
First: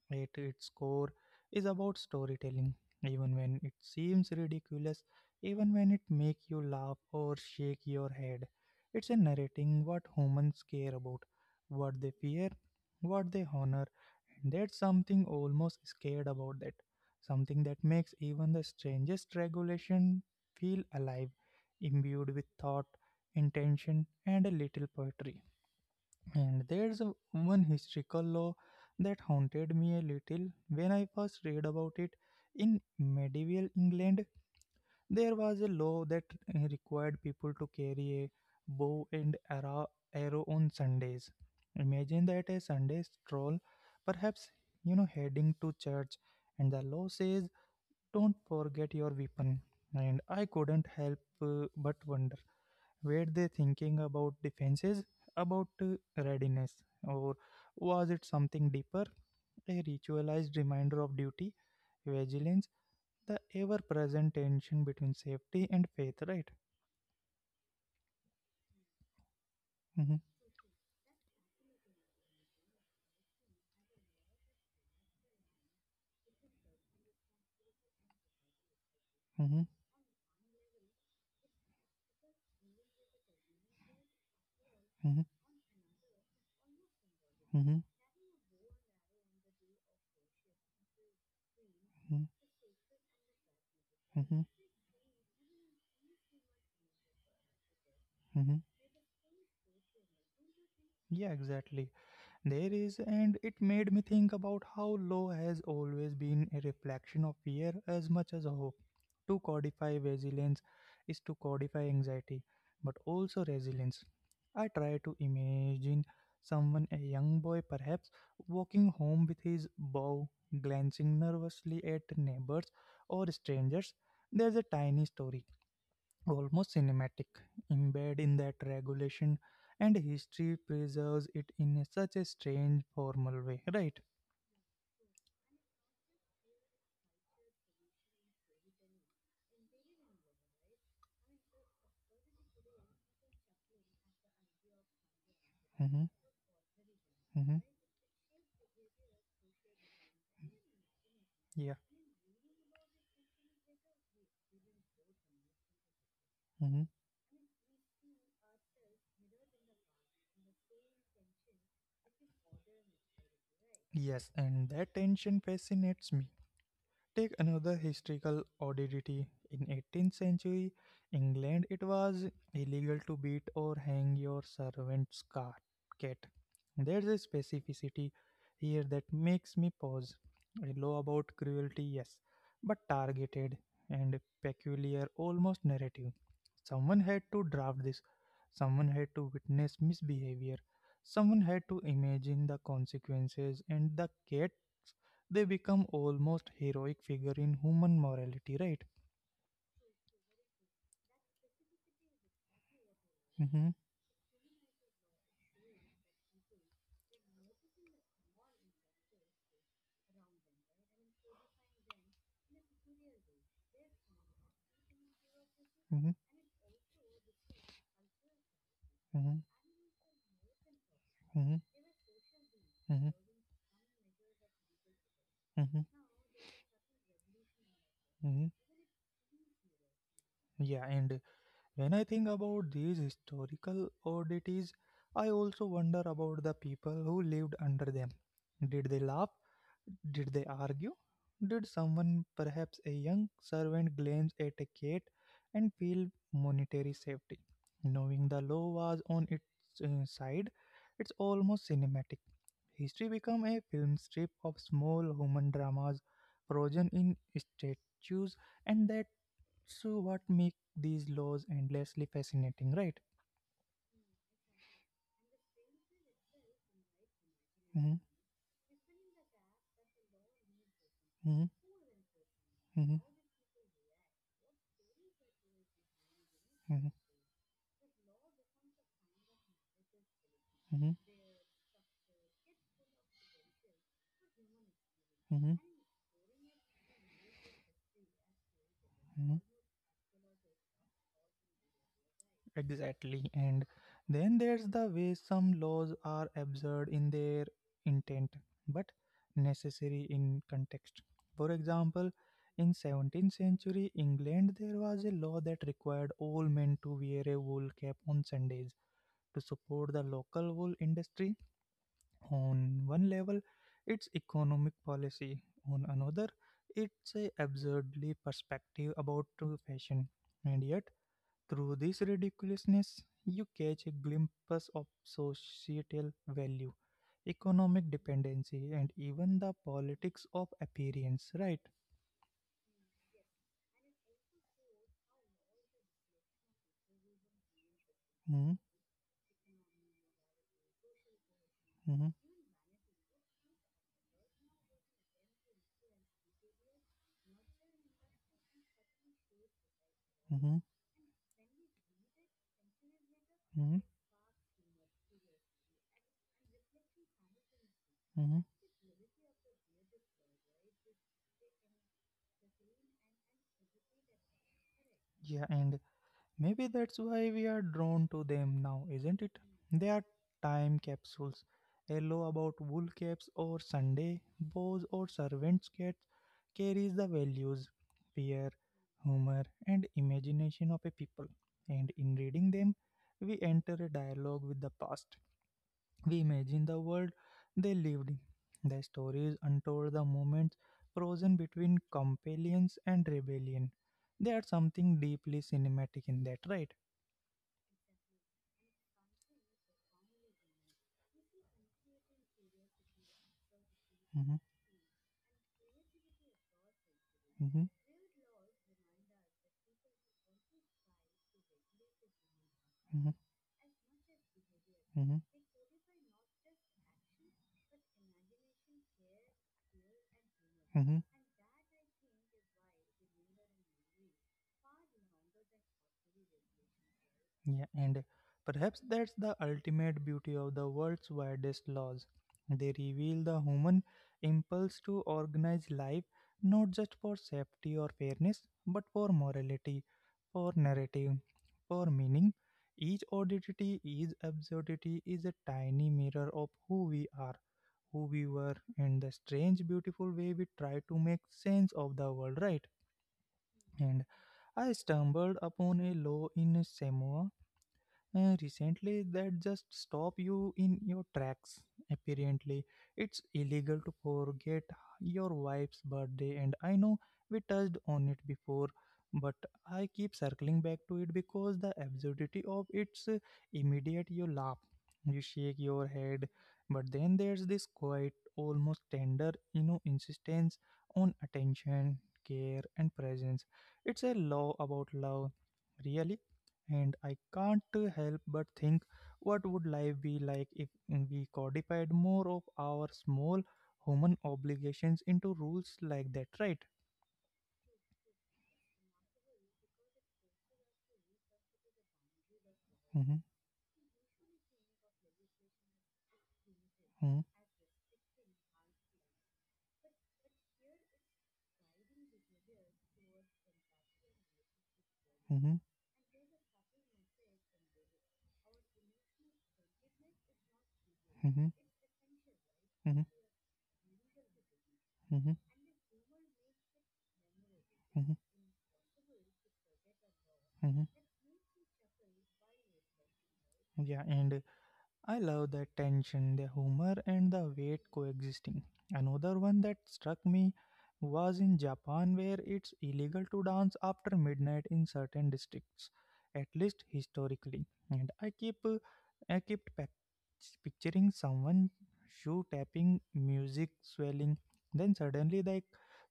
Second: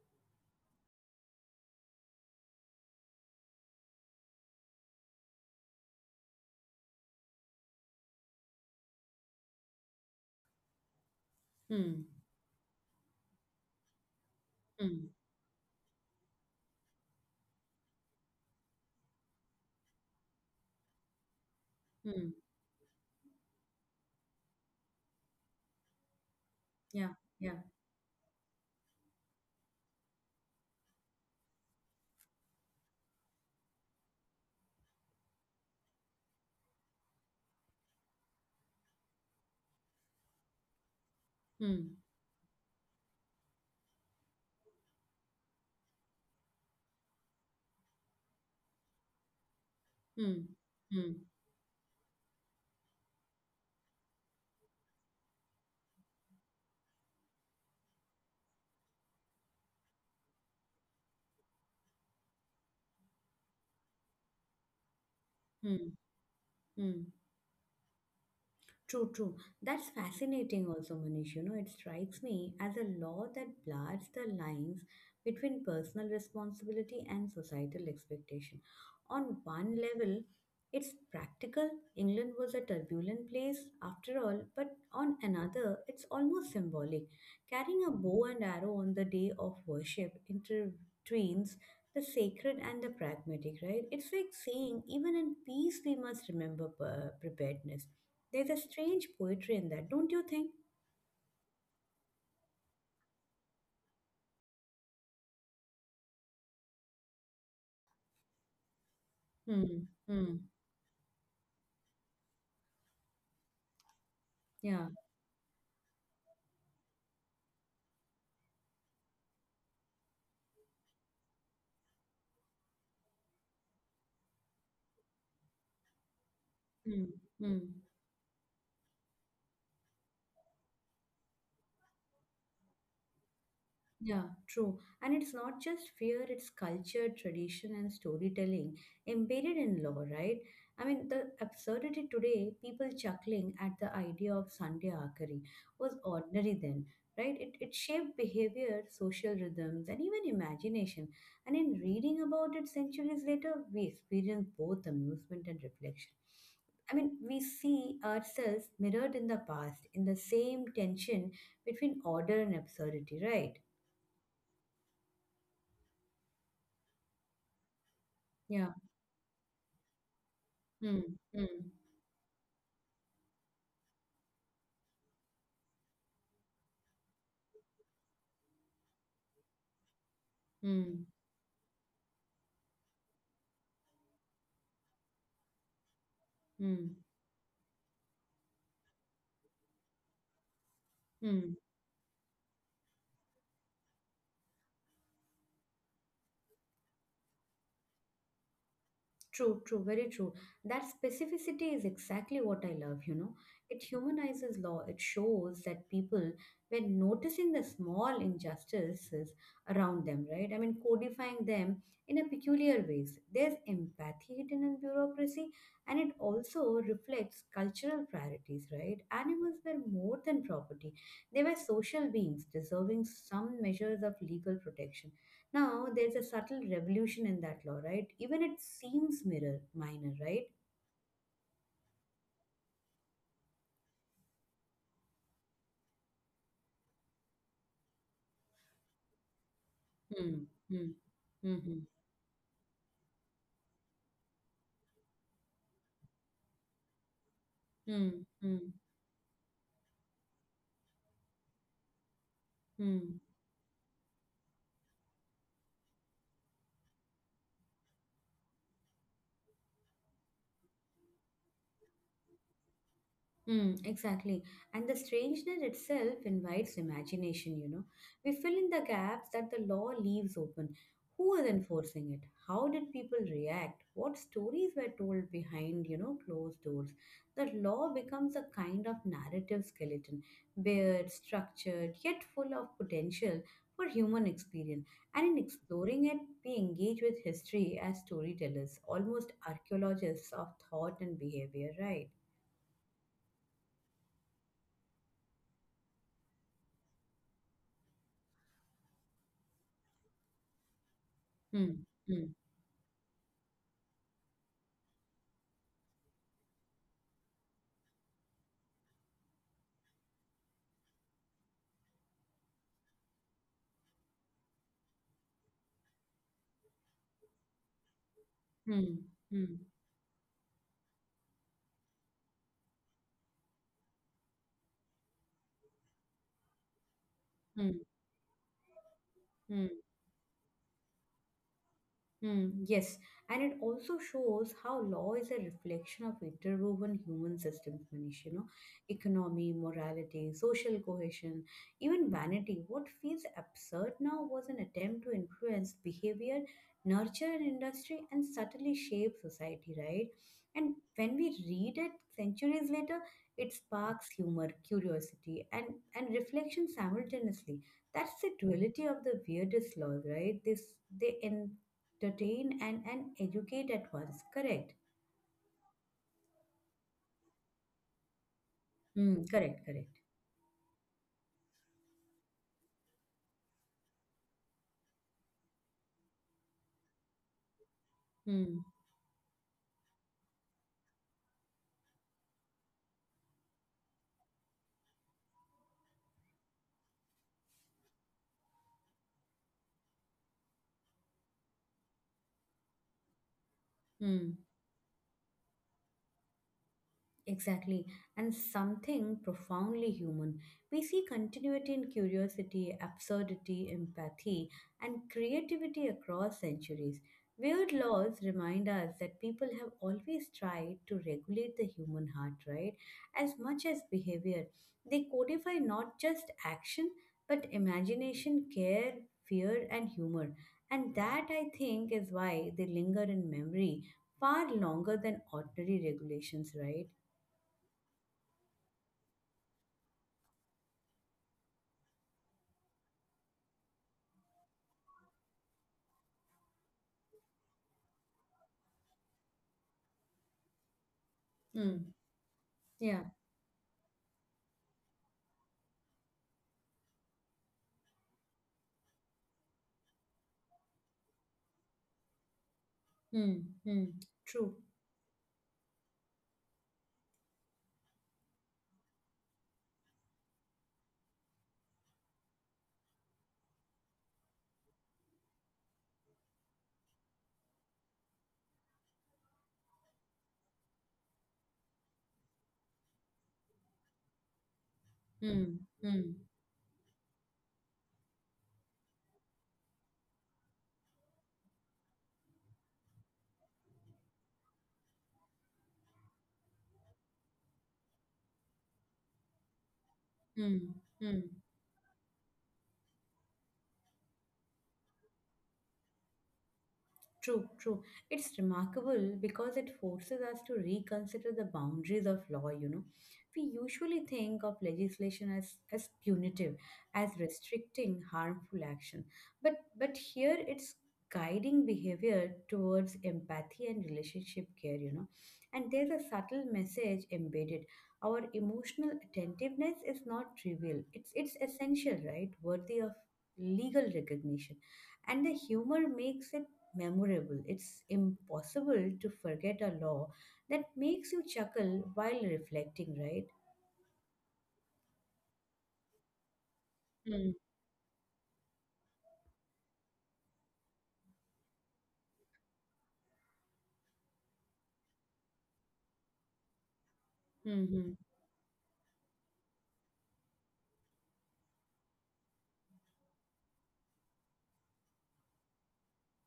[SPEAKER 1] at its core, is about storytelling, even when it seems ridiculous, even when it makes you laugh or shake your head. It's a narrating what humans care about, what
[SPEAKER 2] Hmm.
[SPEAKER 1] they fear, what they honor, and that's
[SPEAKER 2] Hmm.
[SPEAKER 1] something almost scared about that. Something that makes even the strangest regulation feel alive,
[SPEAKER 2] Hmm.
[SPEAKER 1] imbued with thought, intention, and a little poetry. And there's a
[SPEAKER 2] Yeah. Yeah.
[SPEAKER 1] one historical law that haunted me a little when I first read about it. In medieval England, there was a law that required people to carry a bow and arrow on Sundays.
[SPEAKER 2] Hmm.
[SPEAKER 1] Imagine that, a Sunday stroll, perhaps heading to church, and the law says, "Don't forget your weapon." And I
[SPEAKER 2] Hmm.
[SPEAKER 1] couldn't
[SPEAKER 2] Hmm.
[SPEAKER 1] help but wonder, were they thinking about defenses, about readiness, or was it something deeper, a ritualized reminder of duty, vigilance, the ever present tension between safety and
[SPEAKER 2] Hmm.
[SPEAKER 1] faith, right?
[SPEAKER 2] Hmm. True, true. That's
[SPEAKER 1] Mm-hmm,
[SPEAKER 2] fascinating, also, Manish. You know, it strikes me as a law that blurs the lines between personal responsibility and societal expectation. On
[SPEAKER 1] mm-hmm,
[SPEAKER 2] one level, it's practical. England was a turbulent place after all, but on
[SPEAKER 1] mm-hmm,
[SPEAKER 2] another, it's almost symbolic. Carrying a bow and arrow on the day of worship intertwines the
[SPEAKER 1] mm-hmm,
[SPEAKER 2] sacred and the pragmatic, right? It's like
[SPEAKER 1] mm-hmm,
[SPEAKER 2] saying, even in peace, we must remember preparedness. There's
[SPEAKER 1] mm-hmm.
[SPEAKER 2] a strange poetry in that, don't you think?
[SPEAKER 1] Yeah, exactly. There is, and it made me think about how law has always been a reflection of fear as much as hope. To
[SPEAKER 2] Hmm.
[SPEAKER 1] codify
[SPEAKER 2] Hmm.
[SPEAKER 1] vigilance is to codify anxiety, but also resilience. I
[SPEAKER 2] Yeah.
[SPEAKER 1] try to imagine someone, a young boy perhaps, walking home with his bow, glancing nervously at neighbors or strangers. There's a tiny story, almost
[SPEAKER 2] Hmm.
[SPEAKER 1] cinematic,
[SPEAKER 2] Hmm.
[SPEAKER 1] embedded in that regulation, and history preserves it in such a strange formal way, right?
[SPEAKER 2] Yeah, true. And it's not just fear, it's culture, tradition, and storytelling embedded in law, right? I mean, the absurdity today, people chuckling at the idea of Sunday Akari, was
[SPEAKER 1] Mm-hmm,
[SPEAKER 2] ordinary then, right?
[SPEAKER 1] mm-hmm,
[SPEAKER 2] It shaped behavior, social rhythms, and even imagination. And
[SPEAKER 1] yeah,
[SPEAKER 2] in reading about it centuries later, we experience both amusement and reflection.
[SPEAKER 1] mm-hmm.
[SPEAKER 2] I mean, we see ourselves mirrored in the past, in the same tension between order and absurdity, right?
[SPEAKER 1] Yes, and that tension fascinates me. Take another historical
[SPEAKER 2] Yeah.
[SPEAKER 1] oddity. In 18th century
[SPEAKER 2] Mm, mm,
[SPEAKER 1] England, it was illegal to beat or hang your servant's cat. There's a specificity here that makes me pause. A law
[SPEAKER 2] mm,
[SPEAKER 1] about cruelty, yes, but targeted and peculiar, almost narrative. Someone
[SPEAKER 2] mm,
[SPEAKER 1] had to draft this. Someone had to witness misbehavior. Someone
[SPEAKER 2] mm.
[SPEAKER 1] had to imagine the consequences, and the cat, they become almost heroic figure in human morality, right?
[SPEAKER 2] True, true, very true. That specificity is exactly what I love.
[SPEAKER 1] mm-hmm,
[SPEAKER 2] It humanizes law. It shows that people were noticing the small injustices around them, right? I mean, codifying them in a peculiar ways. There's empathy hidden in bureaucracy, and
[SPEAKER 1] mm-hmm,
[SPEAKER 2] it also reflects cultural priorities, right?
[SPEAKER 1] mm-hmm,
[SPEAKER 2] Animals were more than property. They
[SPEAKER 1] mm-hmm,
[SPEAKER 2] were social beings
[SPEAKER 1] mm-hmm,
[SPEAKER 2] deserving some measures of legal protection.
[SPEAKER 1] mm-hmm,
[SPEAKER 2] Now there's a subtle revolution in that law, right?
[SPEAKER 1] mm-hmm.
[SPEAKER 2] Even it seems mirror minor, right?
[SPEAKER 1] Yeah, and when I think about these historical oddities, I also wonder about the people who lived under them. Did they laugh? Did they
[SPEAKER 2] Hmm.
[SPEAKER 1] argue?
[SPEAKER 2] Hmm.
[SPEAKER 1] Did
[SPEAKER 2] Hmm.
[SPEAKER 1] someone, perhaps a young servant, glance at a cat and feel monetary safety?
[SPEAKER 2] Hmm.
[SPEAKER 1] Knowing the
[SPEAKER 2] Hmm.
[SPEAKER 1] law was on its side, it's almost cinematic. History
[SPEAKER 2] Hmm.
[SPEAKER 1] become a film strip of small human dramas frozen in statues, and that's what make these laws endlessly fascinating, right?
[SPEAKER 2] Mm, exactly. And the strangeness itself invites imagination.
[SPEAKER 1] hmm
[SPEAKER 2] We fill in the gaps that the law leaves open.
[SPEAKER 1] hmm
[SPEAKER 2] Who is enforcing it? How
[SPEAKER 1] hmm
[SPEAKER 2] did people react? What stories were told behind, closed
[SPEAKER 1] hmm
[SPEAKER 2] doors? The law becomes a kind of narrative skeleton,
[SPEAKER 1] hmm
[SPEAKER 2] bare, structured, yet full of potential for human experience. And in
[SPEAKER 1] hmm
[SPEAKER 2] exploring it, we engage with history as storytellers,
[SPEAKER 1] hmm
[SPEAKER 2] almost archaeologists of thought and behavior, right?
[SPEAKER 1] Exactly. And then there's the way some laws are absurd in their intent, but necessary in context. For
[SPEAKER 2] Hmm.
[SPEAKER 1] example,
[SPEAKER 2] hmm.
[SPEAKER 1] in 17th century England, there was a law that required all men to wear a wool cap on Sundays, to support the local wool industry. On one level, it's economic policy. On another, it's a absurdly perspective
[SPEAKER 2] హ్మ్.
[SPEAKER 1] about
[SPEAKER 2] హ్మ్.
[SPEAKER 1] fashion. And yet, through this ridiculousness, you catch a glimpse of societal value,
[SPEAKER 2] హ్మ్.
[SPEAKER 1] economic dependency, and even the
[SPEAKER 2] హ్మ్.
[SPEAKER 1] politics of appearance, right?
[SPEAKER 2] Hmm, yes, and it also shows how law is a reflection of interwoven human systems, Manish. You
[SPEAKER 1] Mm-hmm,
[SPEAKER 2] know, economy, morality, social cohesion, even vanity. What feels absurd now was an attempt to influence behavior, nurture an industry, and subtly shape society, right?
[SPEAKER 1] mm-hmm,
[SPEAKER 2] And when we read it centuries later, it
[SPEAKER 1] mm-hmm,
[SPEAKER 2] sparks humor, curiosity, and reflection simultaneously. That's
[SPEAKER 1] mm-hmm.
[SPEAKER 2] the duality of the weirdest laws, right? This they in entertain and educate at once. Correct.
[SPEAKER 1] Yeah, and maybe that's why we are drawn to them now, isn't
[SPEAKER 2] Hmm.
[SPEAKER 1] it?
[SPEAKER 2] Correct.
[SPEAKER 1] They
[SPEAKER 2] Correct.
[SPEAKER 1] are time capsules. Yellow about wool caps or Sunday, bows or servants' cats carries the values, fear,
[SPEAKER 2] Hmm.
[SPEAKER 1] humor, and imagination of a people. And in reading them, we enter a dialogue with the past. We imagine the world they lived in, the stories untold, the moments frozen between compliance and rebellion. There
[SPEAKER 2] Hmm.
[SPEAKER 1] are something deeply cinematic in that, right?
[SPEAKER 2] Exactly, and something profoundly human. We see continuity in curiosity, absurdity,
[SPEAKER 1] Mhm,
[SPEAKER 2] empathy, and creativity across centuries.
[SPEAKER 1] mhm,
[SPEAKER 2] Weird laws remind us that people have always tried to regulate the human heart, right?
[SPEAKER 1] mhm,
[SPEAKER 2] As much as behavior. They
[SPEAKER 1] mhm,
[SPEAKER 2] codify not just action, but imagination, care, fear, and humor.
[SPEAKER 1] mhm.
[SPEAKER 2] And that, I think, is why they linger in memory far longer than ordinary regulations, right?
[SPEAKER 1] Yeah, and perhaps that's the ultimate beauty of the world's widest laws. They reveal the human impulse to organize life not just for safety or fairness, but for morality, for narrative, for
[SPEAKER 2] Mm.
[SPEAKER 1] meaning. Each
[SPEAKER 2] Yeah.
[SPEAKER 1] oddity, each absurdity is a tiny mirror of who we are, who we were, and the strange, beautiful way we try to make sense of the world, right?
[SPEAKER 2] Mm. Mm.
[SPEAKER 1] And
[SPEAKER 2] True.
[SPEAKER 1] I stumbled upon a law in Samoa recently, that just stop you in your tracks. Apparently, it's illegal to forget your wife's birthday, and I know we touched on it before, but I keep circling back to it because the absurdity of it's immediate. You laugh, you shake
[SPEAKER 2] Mm.
[SPEAKER 1] your
[SPEAKER 2] Mm.
[SPEAKER 1] head, but then there's this quiet, almost tender, insistence on attention, care, and presence. It's a law about love, really, and I can't help but think, what would life be like if
[SPEAKER 2] Mm.
[SPEAKER 1] we
[SPEAKER 2] Mm.
[SPEAKER 1] codified more of our small human obligations into rules like that, right?
[SPEAKER 2] True, true. It's remarkable because it forces us to reconsider the boundaries of law.
[SPEAKER 1] Mm-hmm,
[SPEAKER 2] We usually think of legislation as punitive, as restricting harmful action. But here it's guiding behavior towards empathy and relationship care.
[SPEAKER 1] mm-hmm,
[SPEAKER 2] And there's a subtle message embedded. Our emotional attentiveness is not trivial. It's
[SPEAKER 1] mm-hmm,
[SPEAKER 2] essential, right? Worthy
[SPEAKER 1] mm-hmm,
[SPEAKER 2] of legal recognition.
[SPEAKER 1] mm-hmm,
[SPEAKER 2] And the humor makes it memorable. It's
[SPEAKER 1] mm-hmm, mm-hmm.
[SPEAKER 2] impossible to forget a law that
[SPEAKER 1] mm-hmm.
[SPEAKER 2] makes you chuckle while reflecting, right?
[SPEAKER 1] Yeah, and I love the tension, the humor,
[SPEAKER 2] Hmm.
[SPEAKER 1] and the weight coexisting. Another one that struck me was in Japan, where it's illegal to dance after midnight in certain districts, at least historically.
[SPEAKER 2] Hmm.
[SPEAKER 1] And I kept picturing someone shoe tapping, music swelling, then suddenly the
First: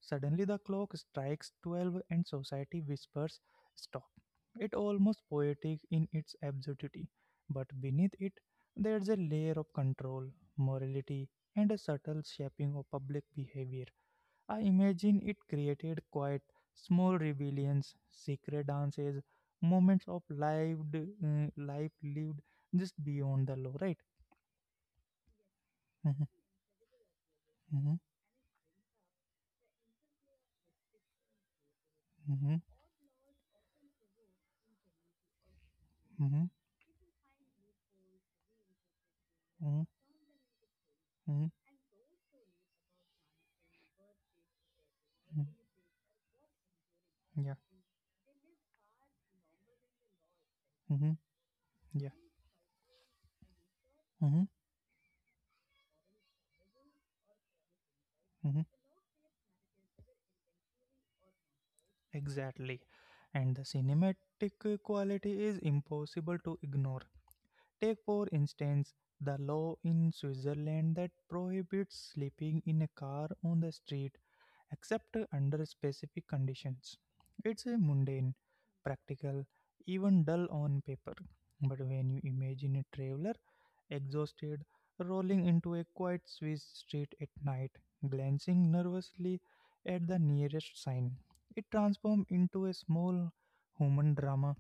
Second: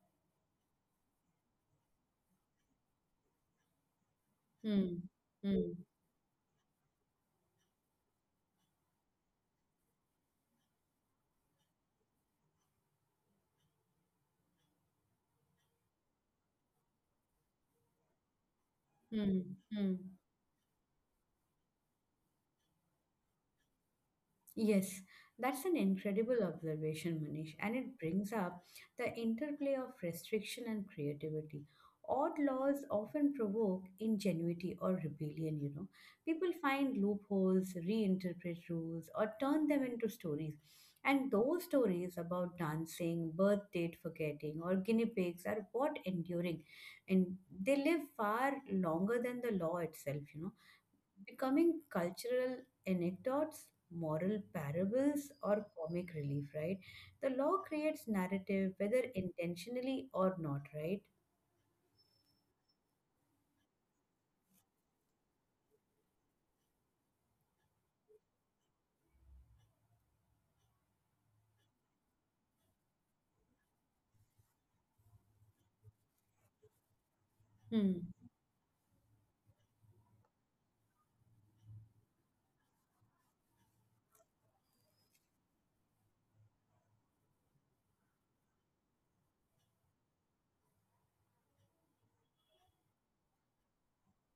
[SPEAKER 1] suddenly the clock strikes 12, and society whispers, "Stop." It
[SPEAKER 2] Hmm.
[SPEAKER 1] almost
[SPEAKER 2] Hmm.
[SPEAKER 1] poetic
[SPEAKER 2] Hmm.
[SPEAKER 1] in its absurdity, but beneath it there's a layer of control, morality, and a subtle shaping of public behavior. I imagine it created quite small rebellions, secret dances,
[SPEAKER 2] Hmm.
[SPEAKER 1] moments
[SPEAKER 2] Hmm.
[SPEAKER 1] of lived life lived just beyond the law, right?
[SPEAKER 2] Yes, that's an
[SPEAKER 1] Mhm,
[SPEAKER 2] incredible observation, Manish,
[SPEAKER 1] mhm,
[SPEAKER 2] and it brings up the interplay of restriction and creativity.
[SPEAKER 1] mhm,
[SPEAKER 2] Odd laws often provoke ingenuity or rebellion. People find loopholes, reinterpret rules, or
[SPEAKER 1] mhm,
[SPEAKER 2] turn them into stories.
[SPEAKER 1] mhm,
[SPEAKER 2] And those stories about dancing, birth date forgetting, or guinea
[SPEAKER 1] mhm,
[SPEAKER 2] pigs are what enduring.
[SPEAKER 1] mhm. yeah,
[SPEAKER 2] And they live far longer than the law itself,
[SPEAKER 1] mhm,
[SPEAKER 2] becoming
[SPEAKER 1] yeah,
[SPEAKER 2] cultural anecdotes,
[SPEAKER 1] mhm,
[SPEAKER 2] moral parables, or comic relief, right? The law creates
[SPEAKER 1] mhm.
[SPEAKER 2] narrative, whether intentionally or not, right?
[SPEAKER 1] Exactly. And the cinematic quality is impossible to ignore. Take, for instance, the law in Switzerland that prohibits sleeping in a car on the street except under specific conditions. It's a
[SPEAKER 2] Hmm.
[SPEAKER 1] mundane, practical, even dull on paper. But when you imagine a traveler, exhausted, rolling into a quiet Swiss street at night, glancing nervously at the nearest sign, it transforms into a small human drama.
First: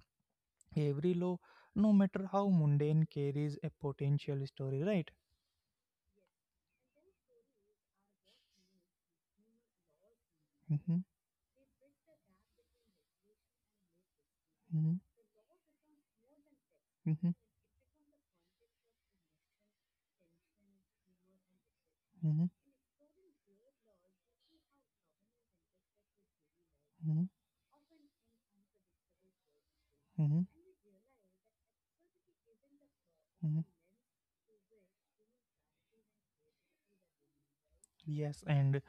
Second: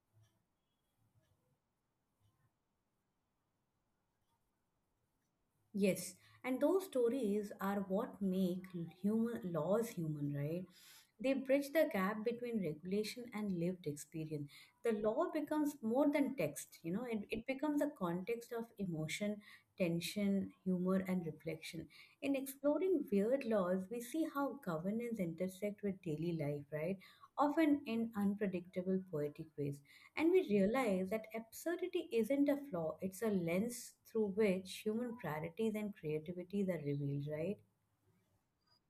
[SPEAKER 1] Every law, no matter how mundane, carries a potential story, right?
[SPEAKER 2] Yes, and those stories are what make human laws human, right?
[SPEAKER 1] Mm-hmm,
[SPEAKER 2] They bridge the gap between regulation and lived experience. The
[SPEAKER 1] mm-hmm,
[SPEAKER 2] law becomes more than text, it,
[SPEAKER 1] mm-hmm,
[SPEAKER 2] it becomes a context of emotion, tension, humor, and reflection. In
[SPEAKER 1] mm-hmm,
[SPEAKER 2] exploring weird laws, we see how governance intersect with daily life, right?
[SPEAKER 1] mm-hmm,
[SPEAKER 2] Often in unpredictable poetic ways. And
[SPEAKER 1] mm-hmm,
[SPEAKER 2] we realize that absurdity isn't a flaw, it's a
[SPEAKER 1] mm-hmm.
[SPEAKER 2] lens through which human priorities and creativities are revealed, right?
[SPEAKER 1] Yes, and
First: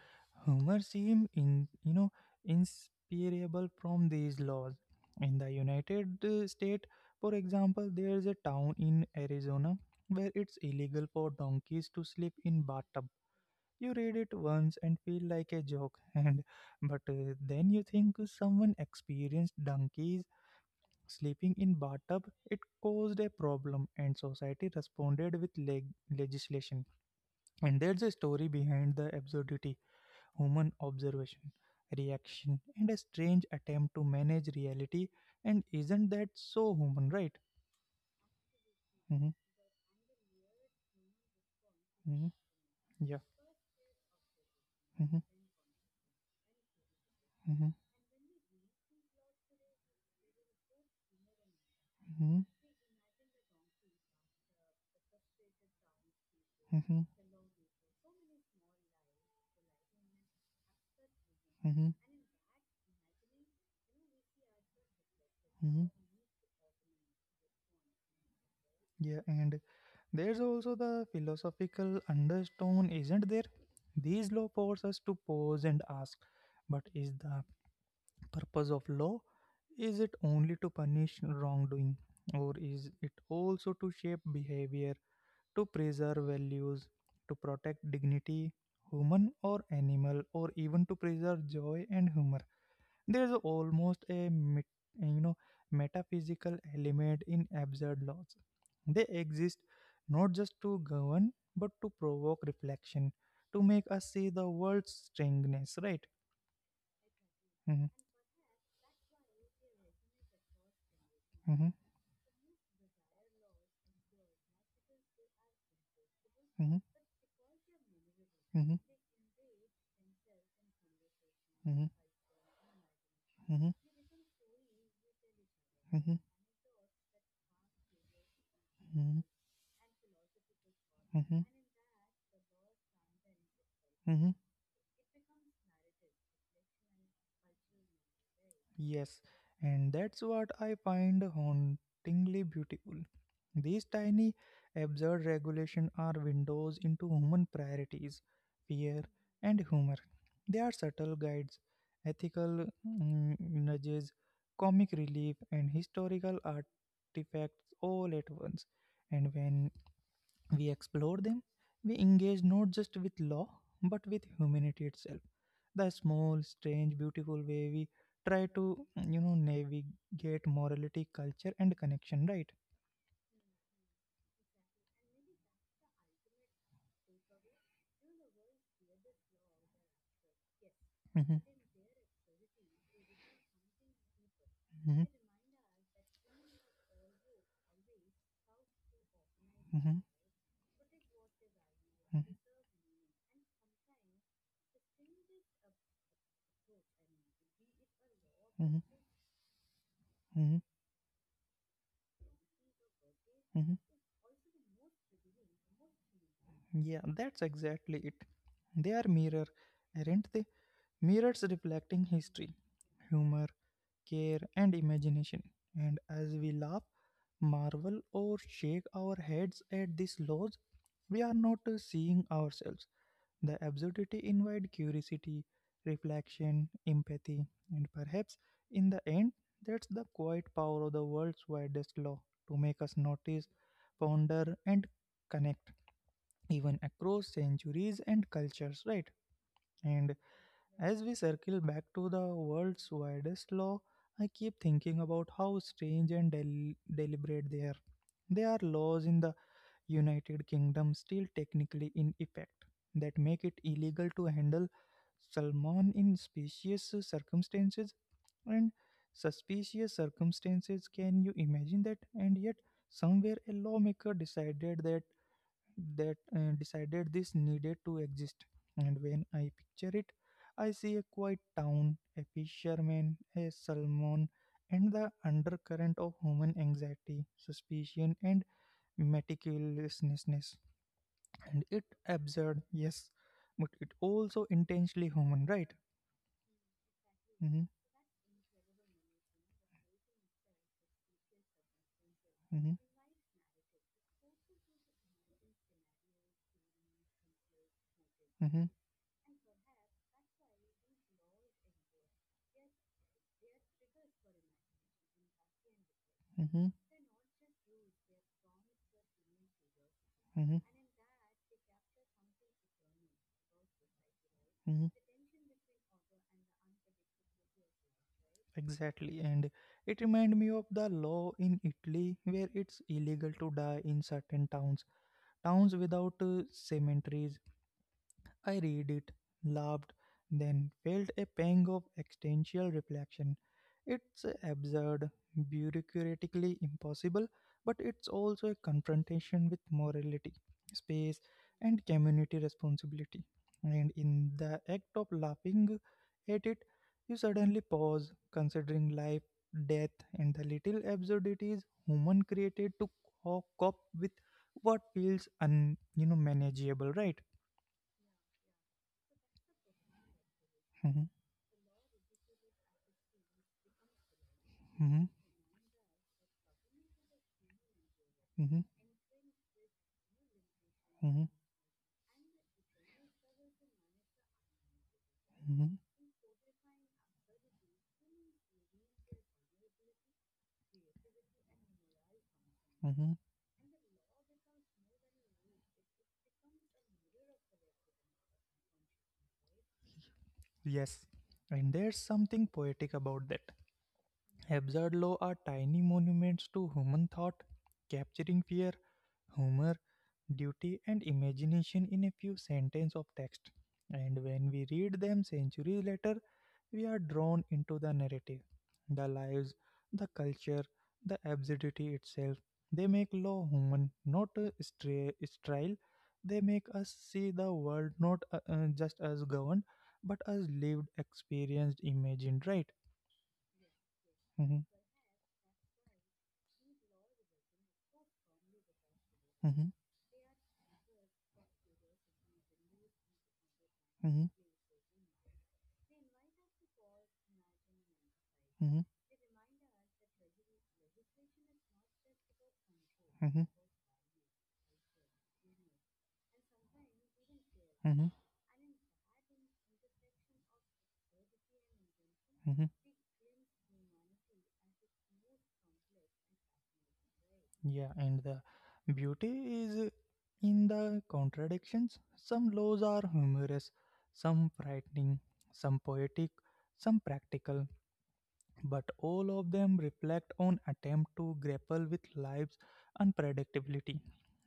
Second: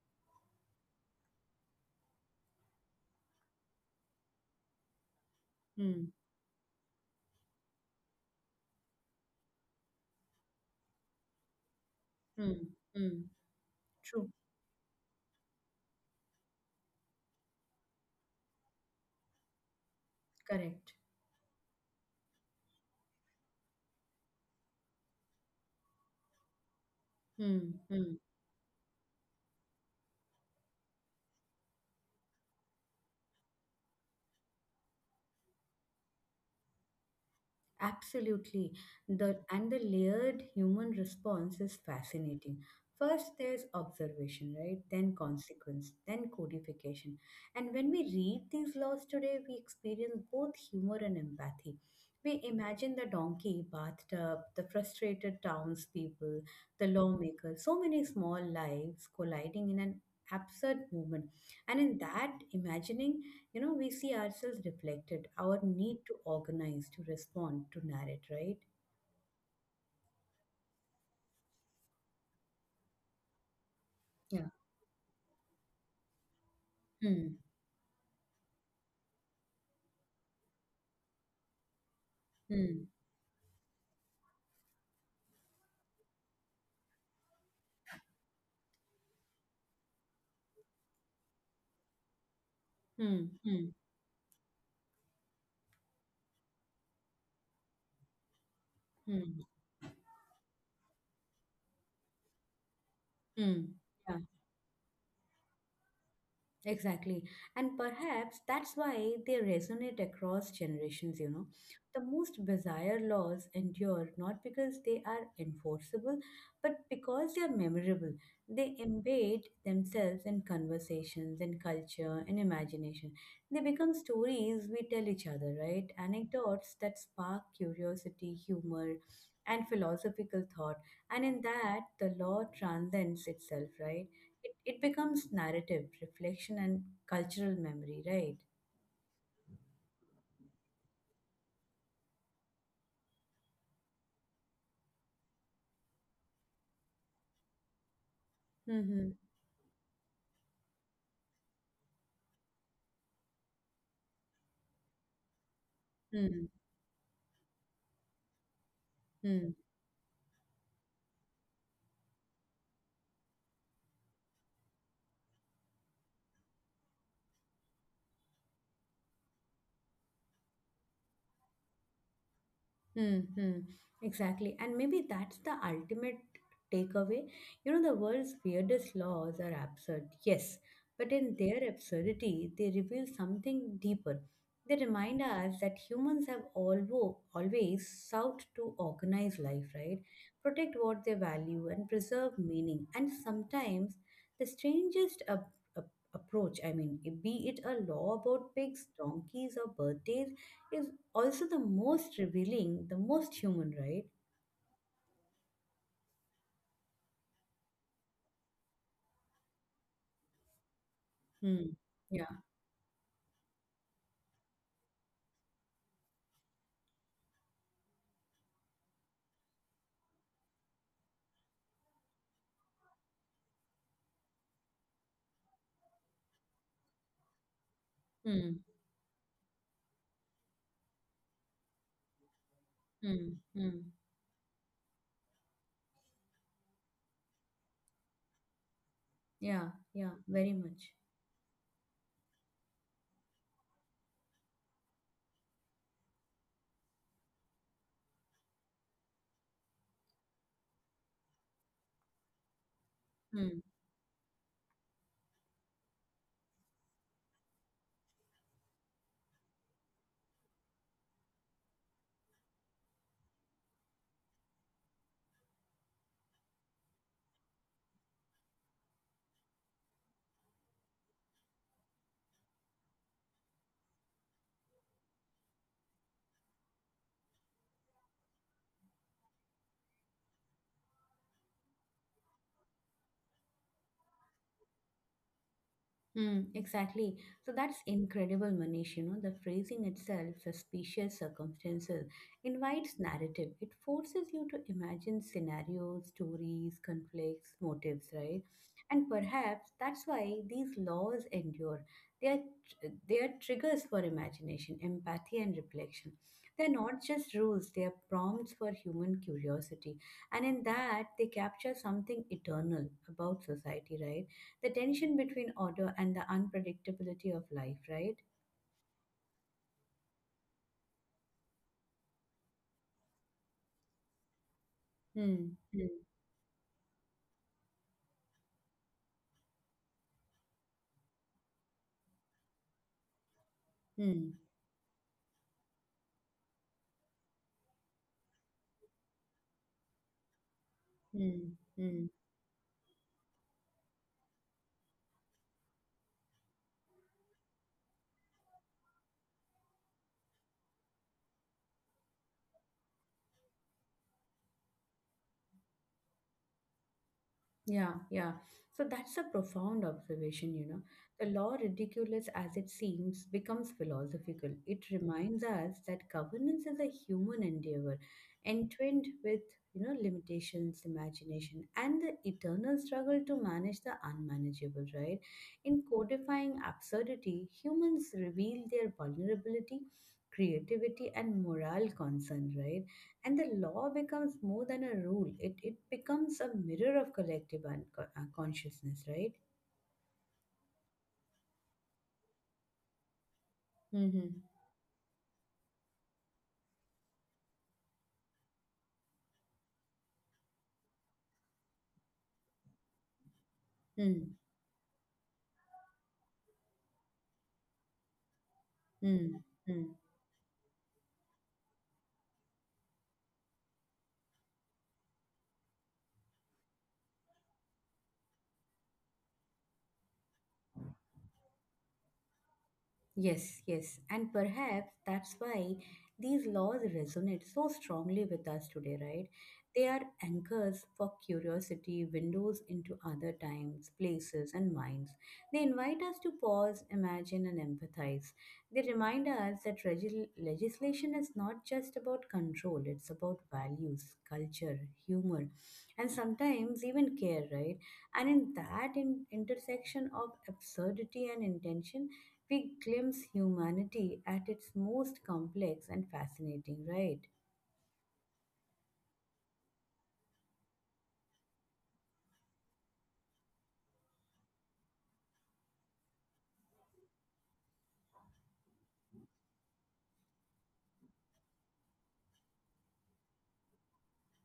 [SPEAKER 1] Homer seemed in inspirable from these laws. In the
[SPEAKER 2] Hmm.
[SPEAKER 1] United States, for example, there is a town in Arizona where it's illegal for donkeys to sleep
[SPEAKER 2] Hmm.
[SPEAKER 1] in bathtub.
[SPEAKER 2] Hmm.
[SPEAKER 1] You read
[SPEAKER 2] True.
[SPEAKER 1] it once and feel like a joke, and but then you think someone experienced donkeys
[SPEAKER 2] Correct.
[SPEAKER 1] sleeping in bathtub, it caused a problem and society responded with legislation.
[SPEAKER 2] Hmm.
[SPEAKER 1] And there's a
[SPEAKER 2] Hmm.
[SPEAKER 1] story behind the absurdity, human observation, reaction, and a strange attempt to manage reality. And isn't that so human, right?
[SPEAKER 2] Absolutely.
[SPEAKER 1] Hmm.
[SPEAKER 2] The and the layered human response is
[SPEAKER 1] Hmm.
[SPEAKER 2] fascinating.
[SPEAKER 1] Yeah.
[SPEAKER 2] First there's observation, right? Then
[SPEAKER 1] Hmm.
[SPEAKER 2] consequence, then codification.
[SPEAKER 1] Hmm.
[SPEAKER 2] And when we read these laws today, we experience both humor and empathy. We
[SPEAKER 1] Hmm.
[SPEAKER 2] imagine the donkey, bathtub, the frustrated townspeople, the
[SPEAKER 1] Hmm.
[SPEAKER 2] lawmaker, so many small lives colliding in an absurd movement. And
[SPEAKER 1] Hmm.
[SPEAKER 2] in that imagining, we see ourselves reflected, our
[SPEAKER 1] Hmm.
[SPEAKER 2] need to organize, to respond, to narrate, right?
[SPEAKER 1] Yeah. And there's also the philosophical undertone, isn't there? These
[SPEAKER 2] Yeah.
[SPEAKER 1] law force us to pause and ask, but is
[SPEAKER 2] Hmm.
[SPEAKER 1] the purpose of law? Is it only to punish wrongdoing, or
[SPEAKER 2] Hmm.
[SPEAKER 1] is it also to shape behavior, to preserve values, to protect dignity, human or animal, or even to preserve joy and humor?
[SPEAKER 2] Hmm.
[SPEAKER 1] There is
[SPEAKER 2] Hmm.
[SPEAKER 1] almost a metaphysical element in absurd laws. They
[SPEAKER 2] Hmm.
[SPEAKER 1] exist not just to govern but to provoke reflection, to
[SPEAKER 2] Hmm.
[SPEAKER 1] make us
[SPEAKER 2] Yeah.
[SPEAKER 1] see the world's strangeness. Right?
[SPEAKER 2] Exactly. And
[SPEAKER 1] Hmm.
[SPEAKER 2] perhaps that's why they resonate across generations.
[SPEAKER 1] Hmm.
[SPEAKER 2] The most bizarre laws endure not because they are enforceable, but because they are memorable. They
[SPEAKER 1] Hmm.
[SPEAKER 2] embed themselves in conversations, in
[SPEAKER 1] Hmm.
[SPEAKER 2] culture, in imagination. They
[SPEAKER 1] Hmm.
[SPEAKER 2] become stories we tell each other, right?
[SPEAKER 1] Mhm,
[SPEAKER 2] Anecdotes that spark curiosity, humor,
[SPEAKER 1] mhm,
[SPEAKER 2] and philosophical thought. And in
[SPEAKER 1] mhm,
[SPEAKER 2] that, the law transcends itself, right?
[SPEAKER 1] mhm.
[SPEAKER 2] It becomes narrative, reflection, and cultural memory, right?
[SPEAKER 1] Yes, and that's what I find hauntingly beautiful. These tiny, absurd regulations are windows into human priorities, fear,
[SPEAKER 2] Mm-hmm.
[SPEAKER 1] and humor. They are subtle guides, ethical nudges, comic relief, and historical
[SPEAKER 2] Mm-hmm.
[SPEAKER 1] artifacts all at once. And when we explore them, we engage not just with law, but with humanity itself. The small, strange, beautiful way we try to, navigate morality, culture, and connection, right?
[SPEAKER 2] hmm Exactly. And maybe that's the ultimate takeaway. You know, the world's weirdest laws are absurd, yes, but in
[SPEAKER 1] Mhm,
[SPEAKER 2] their absurdity, they reveal something deeper. They
[SPEAKER 1] mhm,
[SPEAKER 2] remind us that humans have always sought to organize life, right?
[SPEAKER 1] mhm,
[SPEAKER 2] Protect what they value and
[SPEAKER 1] mhm,
[SPEAKER 2] preserve meaning. And sometimes the strangest ab- approach, I mean, be it a law about
[SPEAKER 1] mhm,
[SPEAKER 2] pigs, donkeys, or birthdays,
[SPEAKER 1] mhm,
[SPEAKER 2] is also the most revealing, the most human,
[SPEAKER 1] mhm.
[SPEAKER 2] right?
[SPEAKER 1] Yeah, that's exactly it. They are mirror, aren't they? Mirrors
[SPEAKER 2] Hmm.
[SPEAKER 1] reflecting
[SPEAKER 2] Yeah.
[SPEAKER 1] history, humor, care, and imagination. And as we laugh, marvel, or shake our heads at these laws, we are not seeing ourselves. The absurdity invites curiosity, reflection, empathy, and perhaps
[SPEAKER 2] Hmm.
[SPEAKER 1] in the end, that's the quiet power of the world's widest law to make us
[SPEAKER 2] Hmm.
[SPEAKER 1] notice,
[SPEAKER 2] Hmm.
[SPEAKER 1] ponder, and connect, even across centuries and cultures, right?
[SPEAKER 2] Yeah. Yeah.
[SPEAKER 1] And
[SPEAKER 2] Very much.
[SPEAKER 1] as we circle back to the world's widest law, I keep thinking about how strange and deliberate they are. They are laws in the United Kingdom still technically in effect that make it
[SPEAKER 2] Hmm.
[SPEAKER 1] illegal to handle salmon in specious circumstances and suspicious circumstances. Can you imagine that? And yet somewhere a lawmaker decided that that decided this needed to exist. And when I picture it, I see a quiet town, a fisherman, a salmon, and the undercurrent of human anxiety, suspicion, and meticulousness. And it absurd, yes, but it also intensely human, right?
[SPEAKER 2] Hmm, exactly. So
[SPEAKER 1] Mm-hmm,
[SPEAKER 2] that's incredible, Manish. You know, the phrasing itself, suspicious circumstances,
[SPEAKER 1] mm-hmm,
[SPEAKER 2] invites narrative. It forces you to imagine scenarios, stories, conflicts, motives, right?
[SPEAKER 1] mm-hmm,
[SPEAKER 2] And perhaps that's why these laws endure. They are, they are triggers for imagination, empathy, and reflection.
[SPEAKER 1] mm-hmm,
[SPEAKER 2] They're not just rules, they are prompts for human curiosity. And
[SPEAKER 1] mm-hmm,
[SPEAKER 2] in that, they capture something eternal about society, right? The
[SPEAKER 1] mm-hmm.
[SPEAKER 2] tension between order and the unpredictability of life, right?
[SPEAKER 1] Exactly. And it reminded me of the law in Italy where it's illegal to die in certain towns,
[SPEAKER 2] Hmm.
[SPEAKER 1] towns
[SPEAKER 2] Hmm.
[SPEAKER 1] without cemeteries. I read it, laughed, then felt a pang of existential reflection. It's
[SPEAKER 2] Hmm.
[SPEAKER 1] absurd, bureaucratically impossible, but it's also a confrontation with morality, space,
[SPEAKER 2] Hmm.
[SPEAKER 1] and
[SPEAKER 2] Hmm.
[SPEAKER 1] community responsibility. And in the act of laughing at it, you suddenly pause, considering life, death, and the little absurdities human created to cope with what feels un you know manageable, right?
[SPEAKER 2] Yeah, yeah. So that's a profound observation. The law, ridiculous as it seems, becomes philosophical. It reminds us that governance is a human endeavor,
[SPEAKER 1] Hmm.
[SPEAKER 2] entwined with, limitations,
[SPEAKER 1] Hmm.
[SPEAKER 2] imagination, and the eternal struggle to manage the unmanageable, right?
[SPEAKER 1] Hmm.
[SPEAKER 2] In codifying absurdity, humans reveal their vulnerability, creativity, and moral concern, right?
[SPEAKER 1] Hmm.
[SPEAKER 2] And the law becomes more than a rule. It becomes a mirror of collective consciousness, right?
[SPEAKER 1] Yes, and there's something poetic about that.
[SPEAKER 2] Mm-hmm.
[SPEAKER 1] Absurd law are tiny monuments to human thought, capturing fear, humor, duty, and imagination in a few sentences of text. And
[SPEAKER 2] Mm-hmm.
[SPEAKER 1] when we read them centuries later, we are drawn into the narrative, the lives,
[SPEAKER 2] Mm-hmm.
[SPEAKER 1] the culture, the absurdity itself. They make law human, not a sterile. They make us see the world not just as governed, but as lived, experienced, imagined, right?
[SPEAKER 2] Yes, yes, and
[SPEAKER 1] Mhm,
[SPEAKER 2] perhaps that's why these laws resonate so strongly with us today, right?
[SPEAKER 1] mhm,
[SPEAKER 2] They are anchors for curiosity, windows into other times,
[SPEAKER 1] mhm,
[SPEAKER 2] places, and minds. They invite us to pause, imagine, and empathize.
[SPEAKER 1] mhm,
[SPEAKER 2] They remind us that legislation is not just about control, it's
[SPEAKER 1] mhm,
[SPEAKER 2] about values, culture, humor, and sometimes even care, right?
[SPEAKER 1] mhm,
[SPEAKER 2] And in that intersection of absurdity and intention,
[SPEAKER 1] mhm.
[SPEAKER 2] we glimpse humanity at its most complex and fascinating, right?
[SPEAKER 1] Yeah, and the beauty is in the contradictions. Some laws are humorous, some frightening, some poetic, some practical, but all of them reflect on attempt to grapple with life's unpredictability.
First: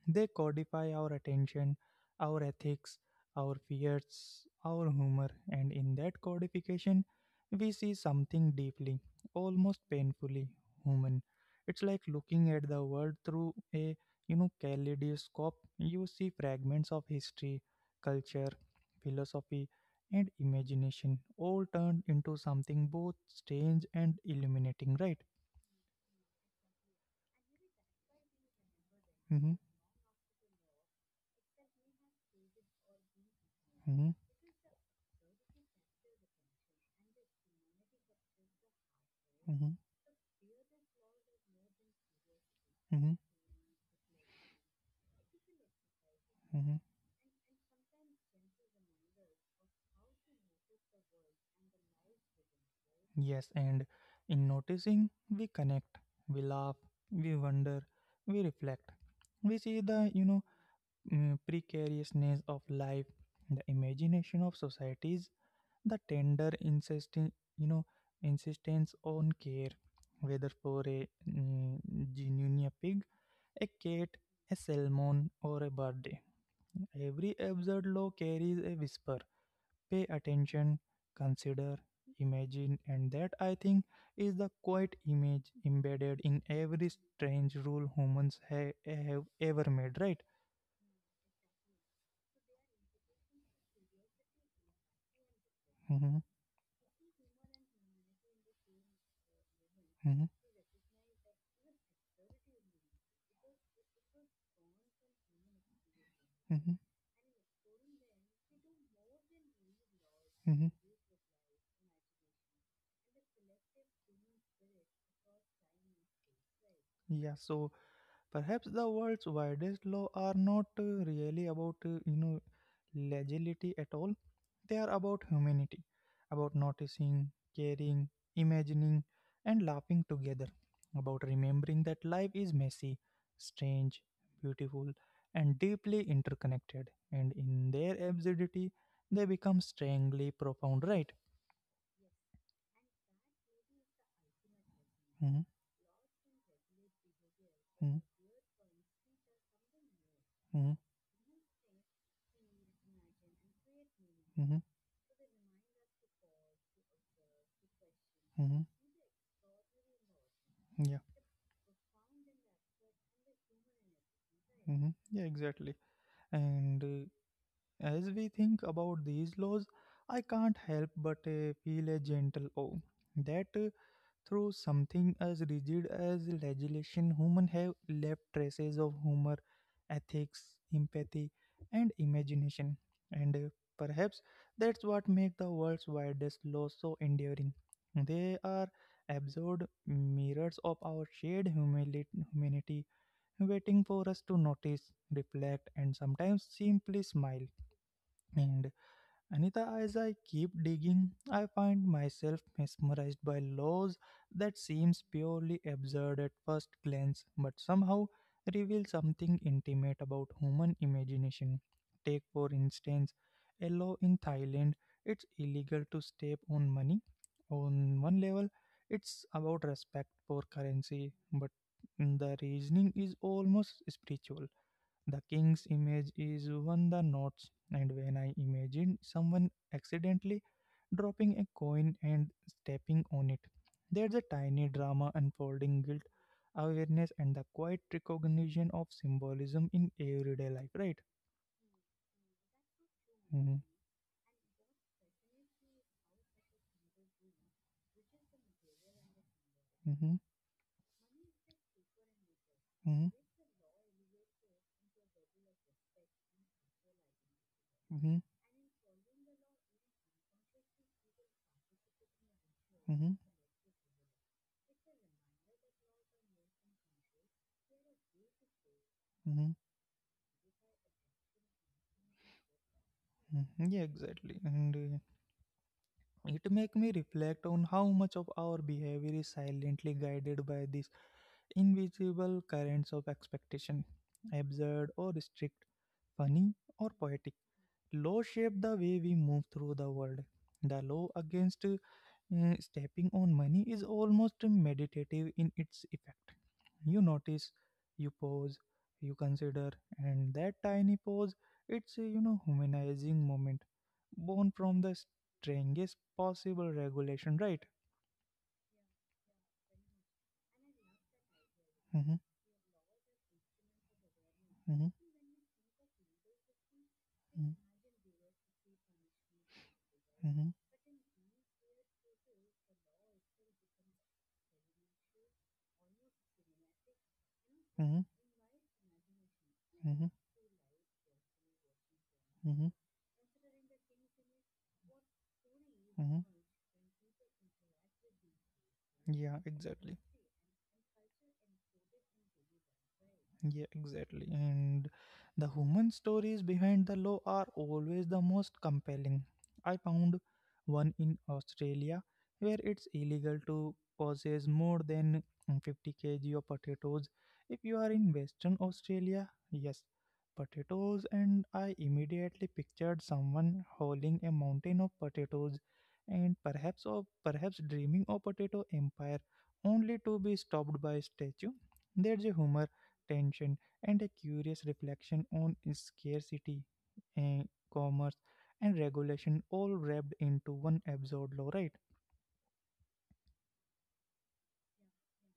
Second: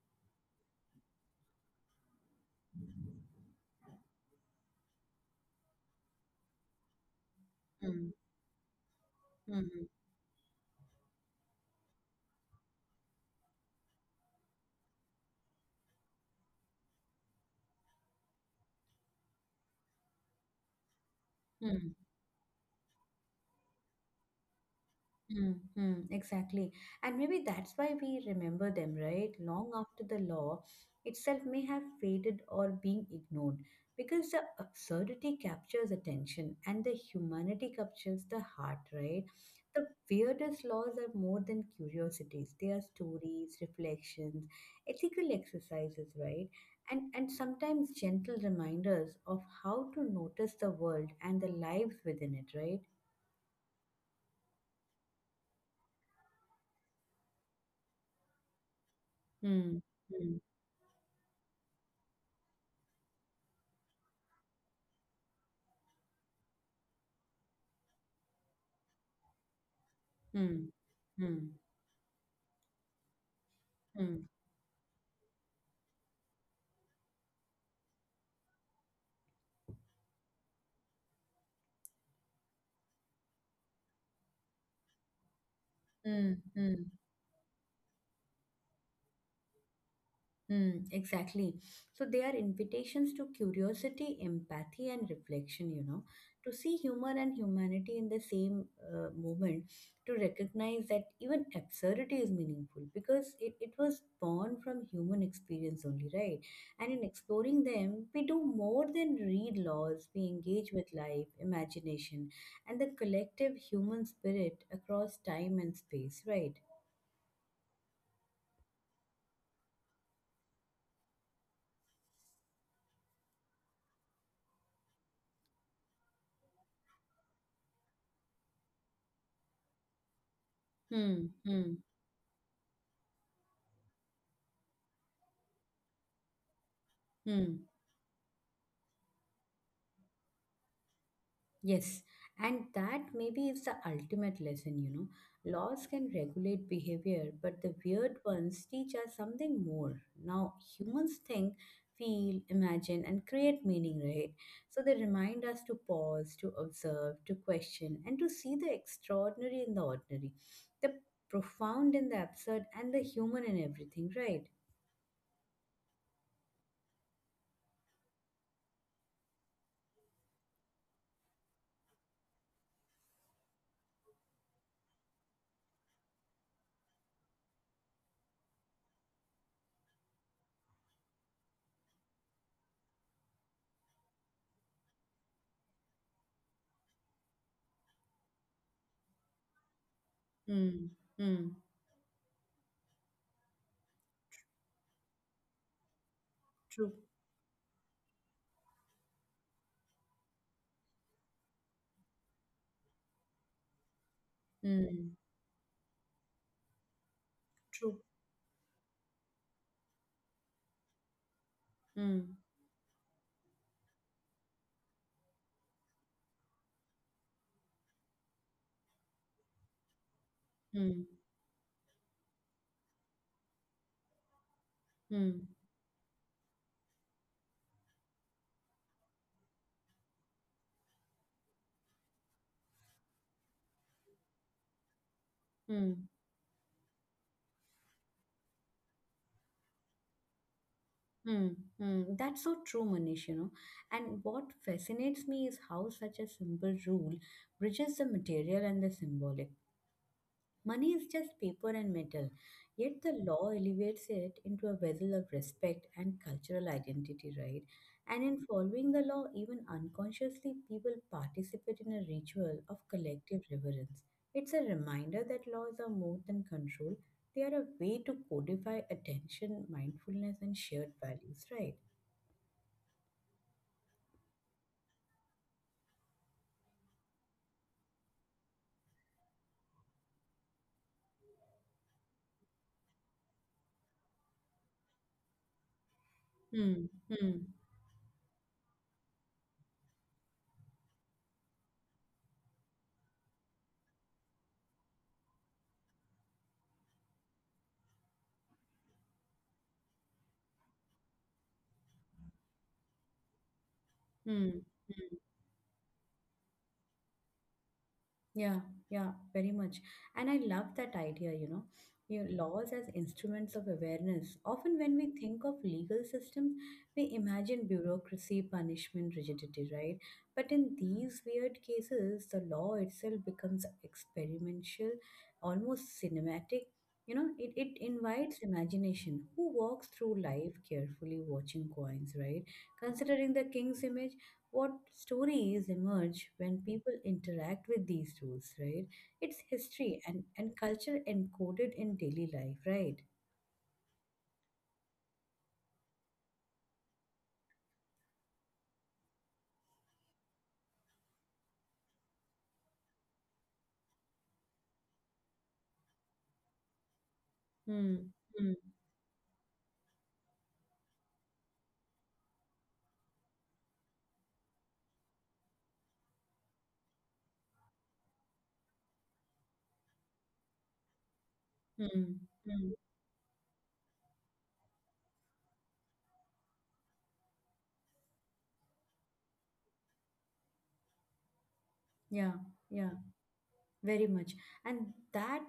[SPEAKER 1] They codify our attention, our ethics, our fears, our humor, and in that codification, we see
[SPEAKER 2] Mm,
[SPEAKER 1] something deeply, almost
[SPEAKER 2] mhm,
[SPEAKER 1] painfully human. It's like looking at the world through a kaleidoscope. You see fragments of history, culture, philosophy, and imagination all
[SPEAKER 2] mhm.
[SPEAKER 1] turned into something both strange and illuminating, right?
[SPEAKER 2] Mm-hmm, exactly. And maybe that's why we remember them, right?
[SPEAKER 1] Hmm.
[SPEAKER 2] Long after the law itself may have faded or being ignored,
[SPEAKER 1] Hmm.
[SPEAKER 2] because the absurdity captures attention and the humanity captures the heart, right?
[SPEAKER 1] Hmm.
[SPEAKER 2] The weirdest laws are more than curiosities. They are
[SPEAKER 1] Hmm.
[SPEAKER 2] stories, reflections, ethical exercises, right?
[SPEAKER 1] Hmm.
[SPEAKER 2] And sometimes gentle reminders of how to notice the world and the lives within it, right?
[SPEAKER 1] Yes, and in noticing, we connect, we laugh, we wonder, we reflect. We see the,
[SPEAKER 2] Mm-hmm.
[SPEAKER 1] precariousness of life, the imagination of societies, the tender insisting, you know, insistence on care, whether
[SPEAKER 2] Mm,
[SPEAKER 1] for a
[SPEAKER 2] mm,
[SPEAKER 1] genuine pig, a cat,
[SPEAKER 2] mm,
[SPEAKER 1] a salmon, or a bird. Every absurd law carries a whisper. Pay attention, consider, imagine, and that I think is the quiet image embedded
[SPEAKER 2] mm,
[SPEAKER 1] in every
[SPEAKER 2] mm,
[SPEAKER 1] strange rule humans have ever made, right?
[SPEAKER 2] mm, exactly. So they are invitations to curiosity, empathy, and reflection,
[SPEAKER 1] Mhm,
[SPEAKER 2] to see humor and humanity in the same moment, to
[SPEAKER 1] mhm,
[SPEAKER 2] recognize that even absurdity is meaningful because it was born from human experience only, right?
[SPEAKER 1] mhm,
[SPEAKER 2] And in exploring them, we do more than read laws, we
[SPEAKER 1] mhm.
[SPEAKER 2] engage with life, imagination, and the collective human spirit across time and space, right?
[SPEAKER 1] Yeah, so perhaps the world's widest law are not really about legility at all. They are about humanity, about noticing, caring, imagining, and laughing together, about
[SPEAKER 2] Hmm, hmm,
[SPEAKER 1] remembering that life is messy, strange, beautiful, and deeply interconnected. And
[SPEAKER 2] hmm.
[SPEAKER 1] in their absurdity, they become strangely profound, right?
[SPEAKER 2] Yes, and that maybe is the ultimate lesson, you know.
[SPEAKER 1] Hmm.
[SPEAKER 2] Laws can regulate behavior, but the
[SPEAKER 1] Hmm.
[SPEAKER 2] weird ones teach us something more. Now,
[SPEAKER 1] Hmm.
[SPEAKER 2] humans think, feel, imagine, and create meaning, right?
[SPEAKER 1] Hmm.
[SPEAKER 2] So they remind us to pause, to observe, to question, and to see
[SPEAKER 1] Hmm.
[SPEAKER 2] the extraordinary in the ordinary, the
[SPEAKER 1] Yeah.
[SPEAKER 2] profound in the absurd, and the human in everything, right?
[SPEAKER 1] Yeah, exactly. And as we think about these laws, I can't help but feel a gentle awe that through something as rigid as legislation, humans have left traces of humor, ethics, empathy, and imagination. And perhaps that's what makes the world's widest laws so enduring. They are absurd mirrors
[SPEAKER 2] Hmm,
[SPEAKER 1] of our
[SPEAKER 2] hmm.
[SPEAKER 1] shared humanity, waiting for us to notice, reflect, and sometimes
[SPEAKER 2] True.
[SPEAKER 1] simply smile. And Anita, as I keep digging, I find myself mesmerized by laws that seems
[SPEAKER 2] Hmm,
[SPEAKER 1] purely absurd at first glance, but
[SPEAKER 2] true.
[SPEAKER 1] somehow reveal something intimate about human imagination. Take,
[SPEAKER 2] Hmm,
[SPEAKER 1] for instance, a law in Thailand. It's illegal to step on money. On one level, it's about respect for
[SPEAKER 2] hmm,
[SPEAKER 1] currency, but the reasoning is almost spiritual. The
[SPEAKER 2] hmm.
[SPEAKER 1] king's image is on the notes, and when I imagine someone accidentally dropping a coin and stepping on it, there's a tiny drama unfolding guilt,
[SPEAKER 2] Hmm.
[SPEAKER 1] awareness, and the quiet recognition of symbolism in everyday life, right?
[SPEAKER 2] Hmm. Hmm. That's so true, Manish, you know.
[SPEAKER 1] Mm-hmm,
[SPEAKER 2] And what fascinates me is how such a simple rule bridges the material and the symbolic.
[SPEAKER 1] mm-hmm,
[SPEAKER 2] Money is just paper and metal, yet the law elevates it into a vessel of respect and cultural identity, right?
[SPEAKER 1] mm-hmm,
[SPEAKER 2] And in following the law, even unconsciously, people participate in a ritual of
[SPEAKER 1] mm-hmm, mm-hmm,
[SPEAKER 2] collective reverence. It's a reminder that laws are more than control, they are a way to codify
[SPEAKER 1] mm-hmm.
[SPEAKER 2] attention, mindfulness, and shared values, right?
[SPEAKER 1] Mm-hmm. Yeah, exactly. And it make me reflect on how much of our behavior is silently guided by this invisible currents of expectation, absurd or strict, funny
[SPEAKER 2] Hmm.
[SPEAKER 1] or
[SPEAKER 2] Hmm.
[SPEAKER 1] poetic. Law shape the way we move through the world. The law against stepping on money is almost meditative in its effect. You notice, you pause, you consider, and that tiny pause, it's a humanizing moment,
[SPEAKER 2] Hmm.
[SPEAKER 1] born from the
[SPEAKER 2] Hmm.
[SPEAKER 1] strangest possible regulation, right?
[SPEAKER 2] Yeah, yeah, very much. And I love that idea, you know, you
[SPEAKER 1] Mm-hmm,
[SPEAKER 2] laws as instruments of awareness. Often, when
[SPEAKER 1] mm-hmm,
[SPEAKER 2] we think of legal systems, we imagine bureaucracy, punishment, rigidity, right? But
[SPEAKER 1] mm-hmm,
[SPEAKER 2] in these weird cases, the law itself becomes experimental, almost cinematic. You know, it
[SPEAKER 1] mm-hmm, mm-hmm,
[SPEAKER 2] invites imagination. Who walks through
[SPEAKER 1] mm-hmm.
[SPEAKER 2] life carefully watching coins, right?
[SPEAKER 1] Mm-hmm,
[SPEAKER 2] Considering the king's image, what stories emerge
[SPEAKER 1] mm-hmm.
[SPEAKER 2] when people interact with these rules, right? It's
[SPEAKER 1] Yeah,
[SPEAKER 2] history
[SPEAKER 1] exactly.
[SPEAKER 2] and culture encoded in daily life, right?
[SPEAKER 1] Yeah, exactly. And the human stories behind the law are always the most compelling. I found one in Australia where it's illegal to possess more than 50 kg of potatoes if
[SPEAKER 2] Hmm.
[SPEAKER 1] you are in
[SPEAKER 2] Hmm.
[SPEAKER 1] Western Australia. Yes, potatoes, and I immediately pictured someone hauling a mountain of potatoes and perhaps dreaming of potato empire only to be stopped by a statue.
[SPEAKER 2] Hmm.
[SPEAKER 1] There's a
[SPEAKER 2] Hmm.
[SPEAKER 1] humor tension, and a curious reflection on scarcity, eh, commerce, and regulation all wrapped into one absurd law, right?
[SPEAKER 2] Yeah. Yeah. Very much. And that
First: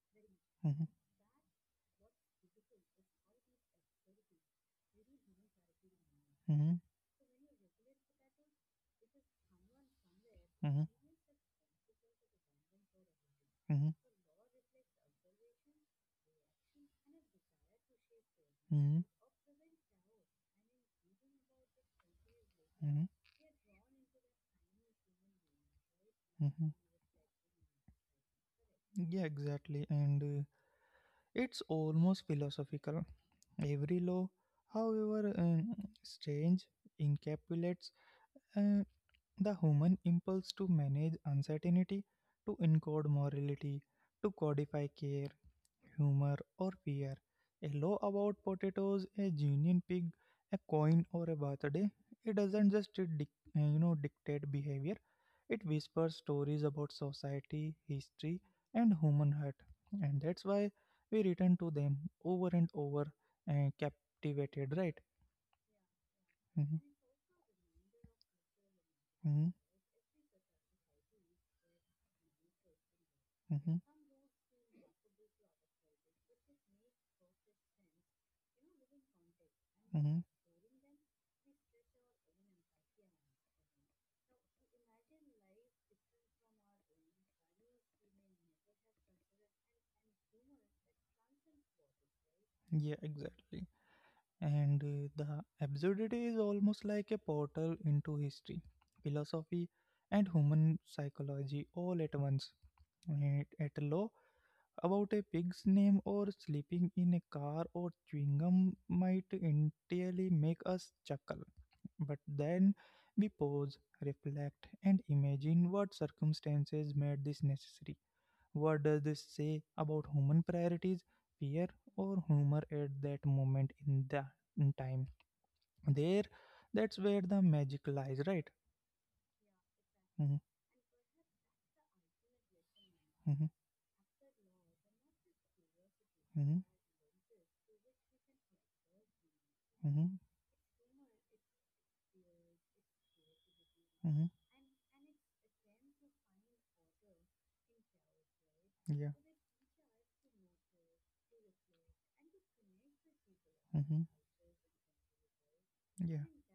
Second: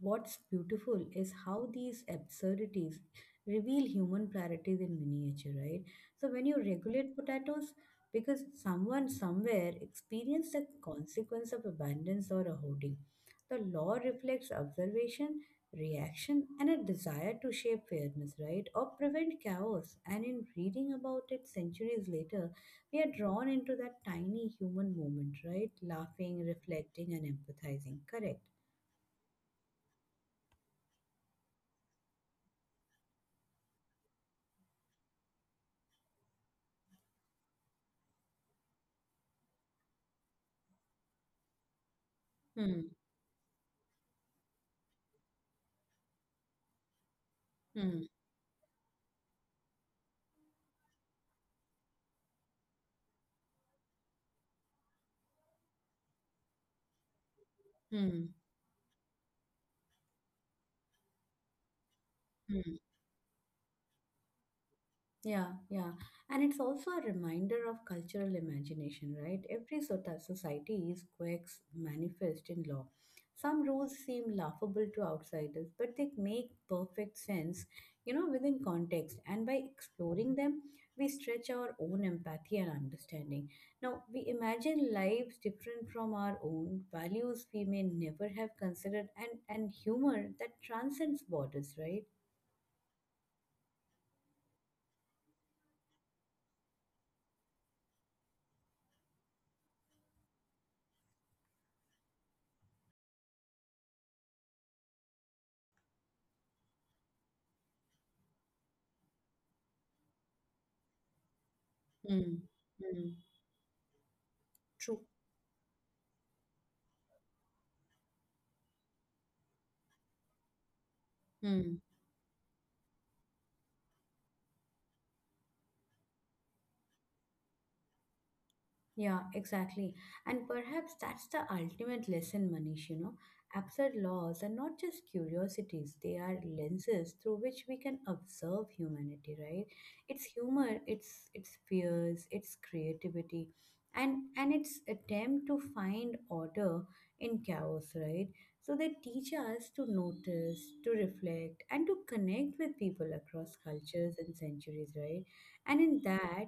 [SPEAKER 2] what's
[SPEAKER 1] Hmm.
[SPEAKER 2] beautiful is how these absurdities reveal human priorities in miniature, right? So when you
[SPEAKER 1] Hmm.
[SPEAKER 2] regulate potatoes, because someone somewhere experienced the
[SPEAKER 1] Hmm.
[SPEAKER 2] consequence of abundance or a hoarding, the
[SPEAKER 1] Hmm.
[SPEAKER 2] law reflects observation, reaction, and a desire to shape fairness, right? Or
[SPEAKER 1] Hmm.
[SPEAKER 2] prevent chaos. And in reading about it centuries later,
[SPEAKER 1] Hmm.
[SPEAKER 2] we are drawn into that tiny human moment, right? Laughing,
[SPEAKER 1] Hmm.
[SPEAKER 2] reflecting, and empathizing. Correct.
[SPEAKER 1] Yeah, exactly. And it's almost philosophical. Every law, however strange, encapsulates uh, the human impulse to manage uncertainty, to
[SPEAKER 2] Hmm.
[SPEAKER 1] encode morality, to codify care, humor, or fear. A law
[SPEAKER 2] Hmm.
[SPEAKER 1] about potatoes, a union pig, a coin, or a birthday. It doesn't just dictate behavior. It whispers stories about society, history,
[SPEAKER 2] Hmm.
[SPEAKER 1] and human heart, and that's why we return to them over and
[SPEAKER 2] Hmm.
[SPEAKER 1] over, captivated. Right?
[SPEAKER 2] Yeah, yeah. And it's
[SPEAKER 1] Mm-hmm,
[SPEAKER 2] also a reminder of cultural imagination,
[SPEAKER 1] mm-hmm,
[SPEAKER 2] right? Every sota- society is quirks manifest in law. Some
[SPEAKER 1] mm-hmm.
[SPEAKER 2] rules seem laughable to outsiders, but they make perfect sense, you know, within context. And by
[SPEAKER 1] Mm-hmm.
[SPEAKER 2] exploring them, we stretch our own empathy and understanding. Now, we imagine lives different from our own, values we may never have considered, and humor that transcends borders, right?
[SPEAKER 1] Yeah, exactly. And the absurdity is almost like a portal into history, philosophy, and human psychology all at once. At a law about a pig's name or sleeping in a car or chewing gum might entirely make us chuckle, but
[SPEAKER 2] Hmm.
[SPEAKER 1] then
[SPEAKER 2] Hmm.
[SPEAKER 1] we pause, reflect, and
[SPEAKER 2] True.
[SPEAKER 1] imagine what circumstances made this necessary. What does this say about human priorities, fear,
[SPEAKER 2] Hmm.
[SPEAKER 1] or humor at that moment in the in time? There, that's where the magic lies, right?
[SPEAKER 2] Yeah, exactly.
[SPEAKER 1] Hmm.
[SPEAKER 2] And perhaps that's the ultimate lesson, Manish, you know.
[SPEAKER 1] Hmm.
[SPEAKER 2] Absurd laws are not just curiosities, they are
[SPEAKER 1] Hmm.
[SPEAKER 2] lenses through which we can observe humanity, right?
[SPEAKER 1] Hmm.
[SPEAKER 2] It's humor, it's fears, it's creativity, and
[SPEAKER 1] Hmm.
[SPEAKER 2] its attempt to find order in chaos, right? So they
[SPEAKER 1] Yeah.
[SPEAKER 2] teach us to notice, to reflect, and to connect with people across
[SPEAKER 1] Hmm.
[SPEAKER 2] cultures and centuries, right? And in
[SPEAKER 1] Yeah.
[SPEAKER 2] that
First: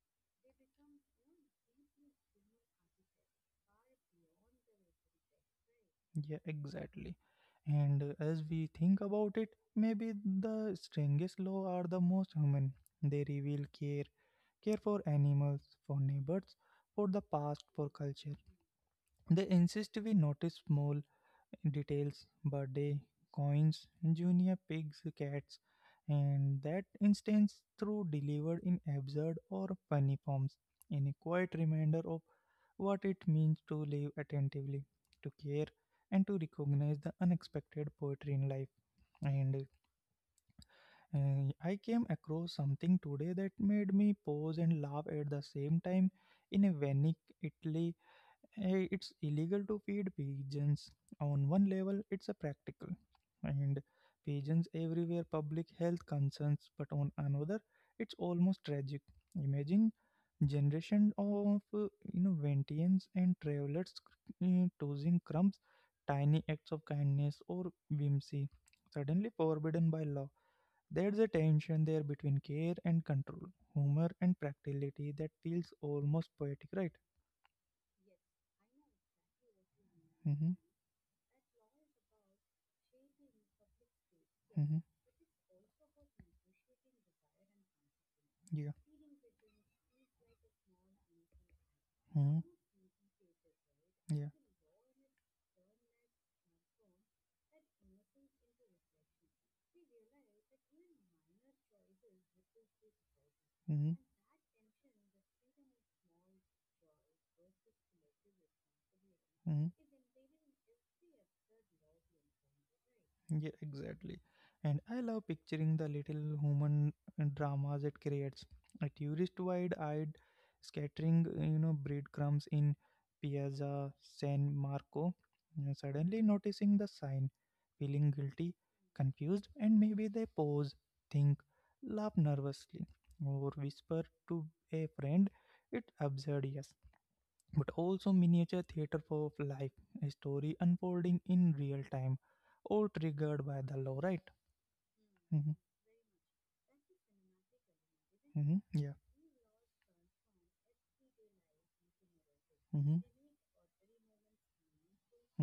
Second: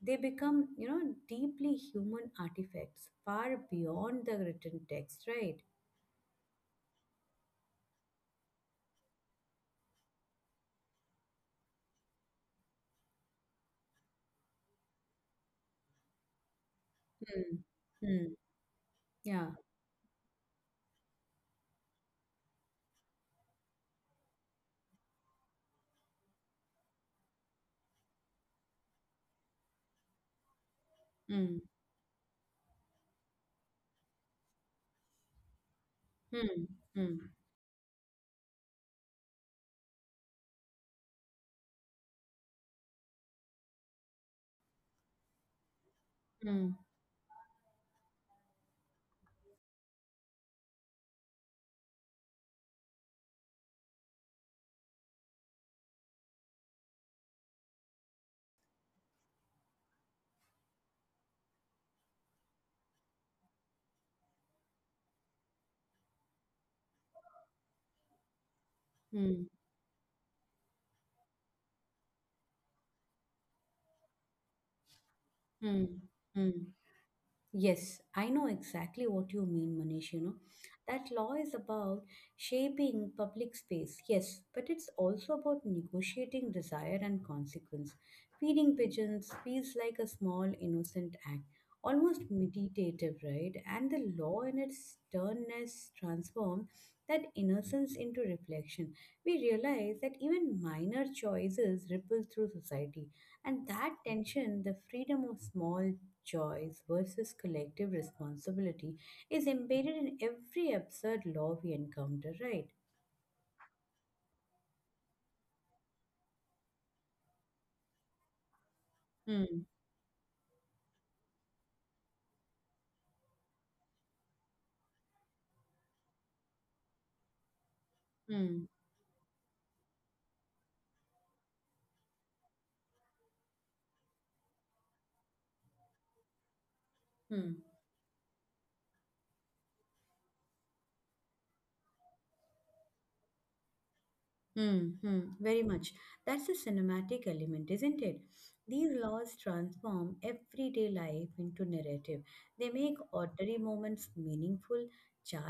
[SPEAKER 2] they become, you know, deeply human artifacts far beyond the written text, right?
[SPEAKER 1] Yeah, exactly. And as we think about it, maybe the strangest law are the most human. They reveal care, care for animals, for neighbors, for the
[SPEAKER 2] Hmm.
[SPEAKER 1] past, for
[SPEAKER 2] Hmm.
[SPEAKER 1] culture. They
[SPEAKER 2] Yeah.
[SPEAKER 1] insist we notice small details, birthday, coins, junior pigs, cats, and that instance through delivered in absurd or funny forms, in a quiet
[SPEAKER 2] Hmm.
[SPEAKER 1] reminder of what it means to live attentively, to care, and to
[SPEAKER 2] Hmm.
[SPEAKER 1] recognize the
[SPEAKER 2] Hmm.
[SPEAKER 1] unexpected poetry in life. And I came across something today that made me pause and laugh at the same time in a
[SPEAKER 2] Hmm.
[SPEAKER 1] Venice, Italy. It's illegal to feed pigeons. On one level, it's a practical and pigeons everywhere public health concerns, but on another, it's almost tragic. Imagine generation of ventians and travelers tossing crumbs, tiny acts of kindness or whimsy, suddenly
[SPEAKER 2] Hmm.
[SPEAKER 1] forbidden by law. There's a tension there between care and control, humor and practicality that feels
[SPEAKER 2] Hmm.
[SPEAKER 1] almost
[SPEAKER 2] Hmm.
[SPEAKER 1] poetic, right?
[SPEAKER 2] Yes, I know exactly what you mean, Manish. You know,
[SPEAKER 1] Mm-hmm,
[SPEAKER 2] that law is about shaping public space, yes, but
[SPEAKER 1] mm-hmm,
[SPEAKER 2] it's also about negotiating desire and consequence.
[SPEAKER 1] yeah.
[SPEAKER 2] Feeding pigeons feels like a small, innocent act, almost
[SPEAKER 1] Mm-hmm.
[SPEAKER 2] meditative, right? And the
[SPEAKER 1] Yeah.
[SPEAKER 2] law, in its sternness, transforms that innocence into reflection. We realize that even minor choices ripple through society, and
[SPEAKER 1] Hmm.
[SPEAKER 2] that tension, the freedom of small choice versus collective responsibility is
[SPEAKER 1] Hmm.
[SPEAKER 2] embedded in every absurd law we encounter, right?
[SPEAKER 1] Yeah, exactly. And I love picturing the little human dramas it creates. A tourist
[SPEAKER 2] Hmm.
[SPEAKER 1] wide-eyed scattering, breadcrumbs in Piazza San Marco, suddenly noticing the sign, feeling guilty,
[SPEAKER 2] Hmm.
[SPEAKER 1] confused, and maybe they pause, think, laugh nervously, or whisper to a friend, it's absurd, yes,
[SPEAKER 2] Hmm.
[SPEAKER 1] but also miniature theater of life, a story unfolding in real time, all triggered by the law, right?
[SPEAKER 2] Hmm, hmm,
[SPEAKER 1] Mm-hmm,
[SPEAKER 2] very much. That's a cinematic element, isn't it?
[SPEAKER 1] mm-hmm,
[SPEAKER 2] These
[SPEAKER 1] yeah.
[SPEAKER 2] laws transform everyday life into narrative. They make
[SPEAKER 1] Mm-hmm,
[SPEAKER 2] ordinary moments meaningful,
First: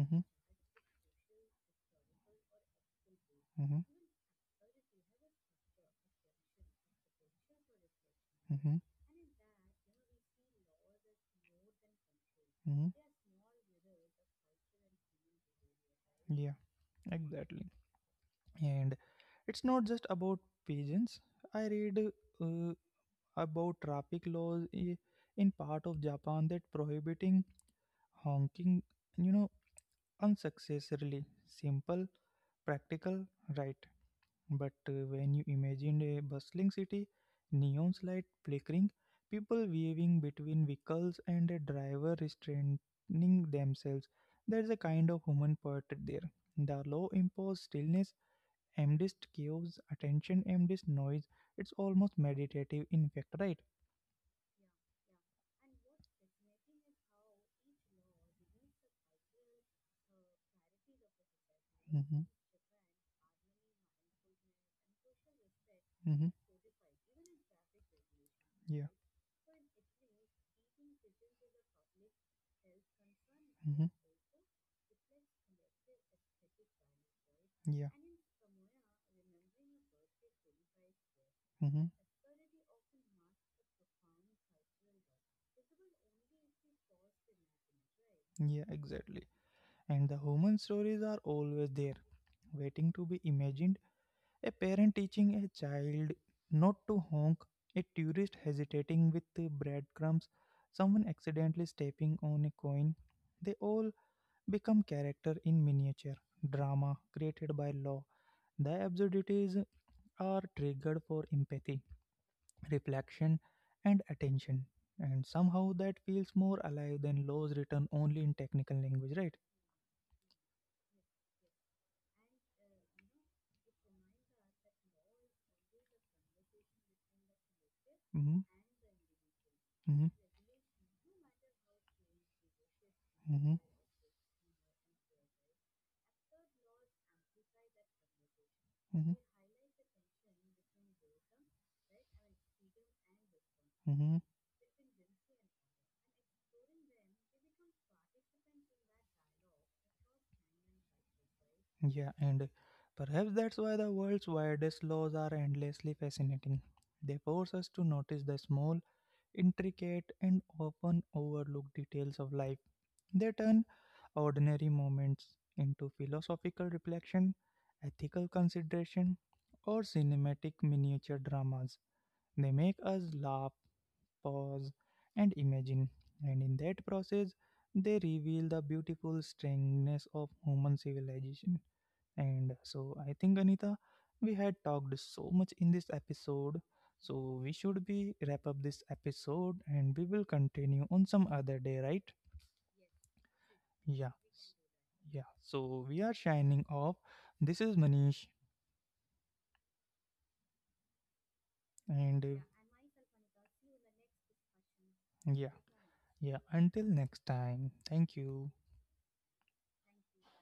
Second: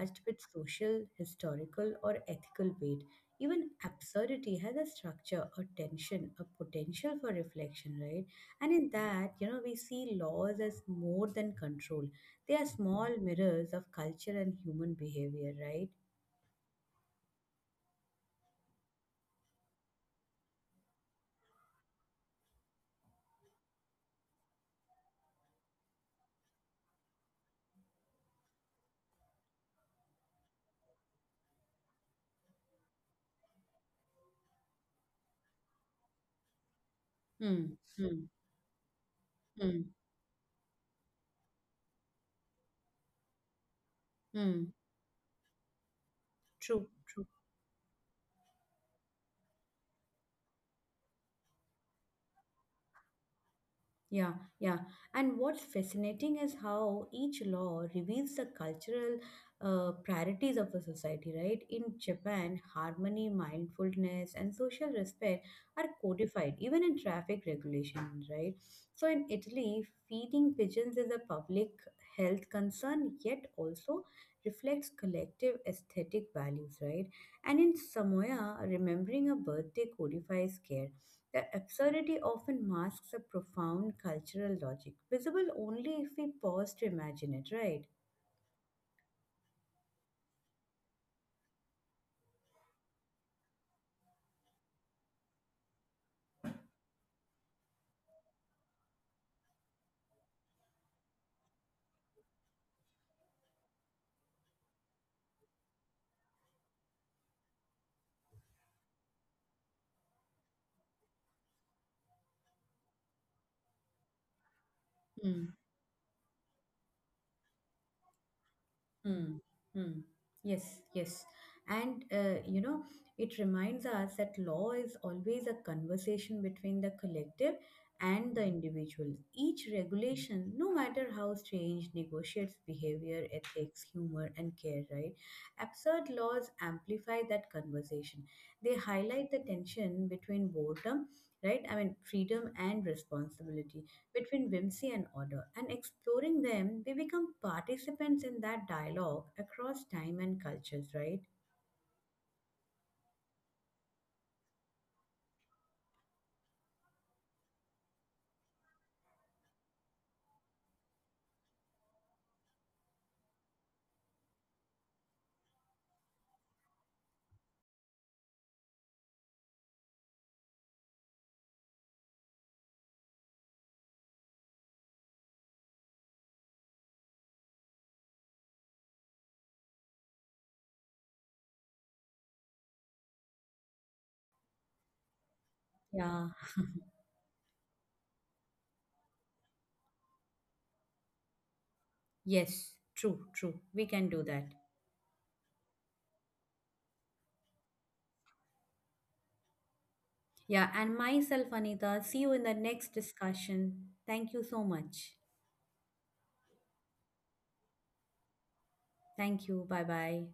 [SPEAKER 1] mm-hmm,
[SPEAKER 2] with social, historical, or ethical weight. Even
[SPEAKER 1] mm-hmm,
[SPEAKER 2] absurdity has a structure, a tension, a potential for reflection, right? And
[SPEAKER 1] mm-hmm,
[SPEAKER 2] in that, you know, we see laws as more than control. They are
[SPEAKER 1] mm-hmm,
[SPEAKER 2] small mirrors of culture and human behavior, right?
[SPEAKER 1] yeah, exactly. And it's not just about pigeons. I read uh, about traffic laws in part of Japan that prohibiting honking, you know, unsuccessfully. Simple, practical, right? But when you imagined a bustling city,
[SPEAKER 2] Hmm,
[SPEAKER 1] neon light
[SPEAKER 2] hmm,
[SPEAKER 1] flickering, people
[SPEAKER 2] hmm,
[SPEAKER 1] waving between vehicles, and a driver restraining themselves, there's a
[SPEAKER 2] hmm.
[SPEAKER 1] kind of human portrait there. The
[SPEAKER 2] True,
[SPEAKER 1] low
[SPEAKER 2] true.
[SPEAKER 1] imposed stillness, amidst chaos, attention, amidst noise. It's almost meditative, in fact, right?
[SPEAKER 2] Yeah, yeah. And what's fascinating is how each law reveals the cultural priorities of a society, right? In
[SPEAKER 1] Mm-hmm,
[SPEAKER 2] Japan, harmony, mindfulness, and social respect are
[SPEAKER 1] mm-hmm,
[SPEAKER 2] codified, even in traffic regulations, right?
[SPEAKER 1] yeah,
[SPEAKER 2] So in Italy, feeding pigeons is a public health concern, yet
[SPEAKER 1] mm-hmm,
[SPEAKER 2] also reflects collective aesthetic values, right? And in
[SPEAKER 1] yeah,
[SPEAKER 2] Samoa, remembering a birthday codifies care. The
[SPEAKER 1] mm-hmm,
[SPEAKER 2] absurdity often masks a profound cultural logic, visible only if we pause to imagine it, right?
[SPEAKER 1] yeah, exactly. And the human stories are always there, waiting to be imagined. A parent teaching a child not to honk, a tourist hesitating with the breadcrumbs, someone accidentally stepping on a coin. They all become character in miniature drama created by law. The absurdities are triggered for empathy, reflection, and attention. And somehow that feels more alive than laws written only in technical language, right?
[SPEAKER 2] Hmm. Hmm. Yes, yes. And you know, it reminds us that law is always a conversation between the collective
[SPEAKER 1] Mm-hmm,
[SPEAKER 2] and the individual. Each
[SPEAKER 1] mm-hmm,
[SPEAKER 2] regulation, no matter how strange, negotiates behavior,
[SPEAKER 1] mm-hmm,
[SPEAKER 2] ethics, humor, and care, right? Absurd laws amplify that conversation. They
[SPEAKER 1] mm-hmm,
[SPEAKER 2] highlight the tension between boredom, right? I mean, freedom and responsibility
[SPEAKER 1] mm-hmm.
[SPEAKER 2] between whimsy and order, and exploring them, we become participants in that dialogue across time and cultures, right?
[SPEAKER 1] Yeah, and perhaps that's why the world's weirdest laws are endlessly fascinating. They force us to notice the small, intricate, and often overlooked details of life. They turn ordinary moments into philosophical reflection, ethical consideration, or cinematic miniature dramas. They make us laugh, pause, and imagine, and in that process, they reveal the beautiful strangeness of human civilization. And so I think, Anita, we had talked so much in this
[SPEAKER 2] Yeah,
[SPEAKER 1] episode. So we should be wrap up this episode and we will continue on some other day, right?
[SPEAKER 2] yes, true, true. We
[SPEAKER 1] Yeah.
[SPEAKER 2] can do that.
[SPEAKER 1] Yeah. So we are shining off. This is Manish.
[SPEAKER 2] Yeah, and myself, Anita,
[SPEAKER 1] And
[SPEAKER 2] see you in the next discussion. Thank you so much.
[SPEAKER 1] yeah. Yeah. Until next time. Thank you.
[SPEAKER 2] Thank you. Bye bye.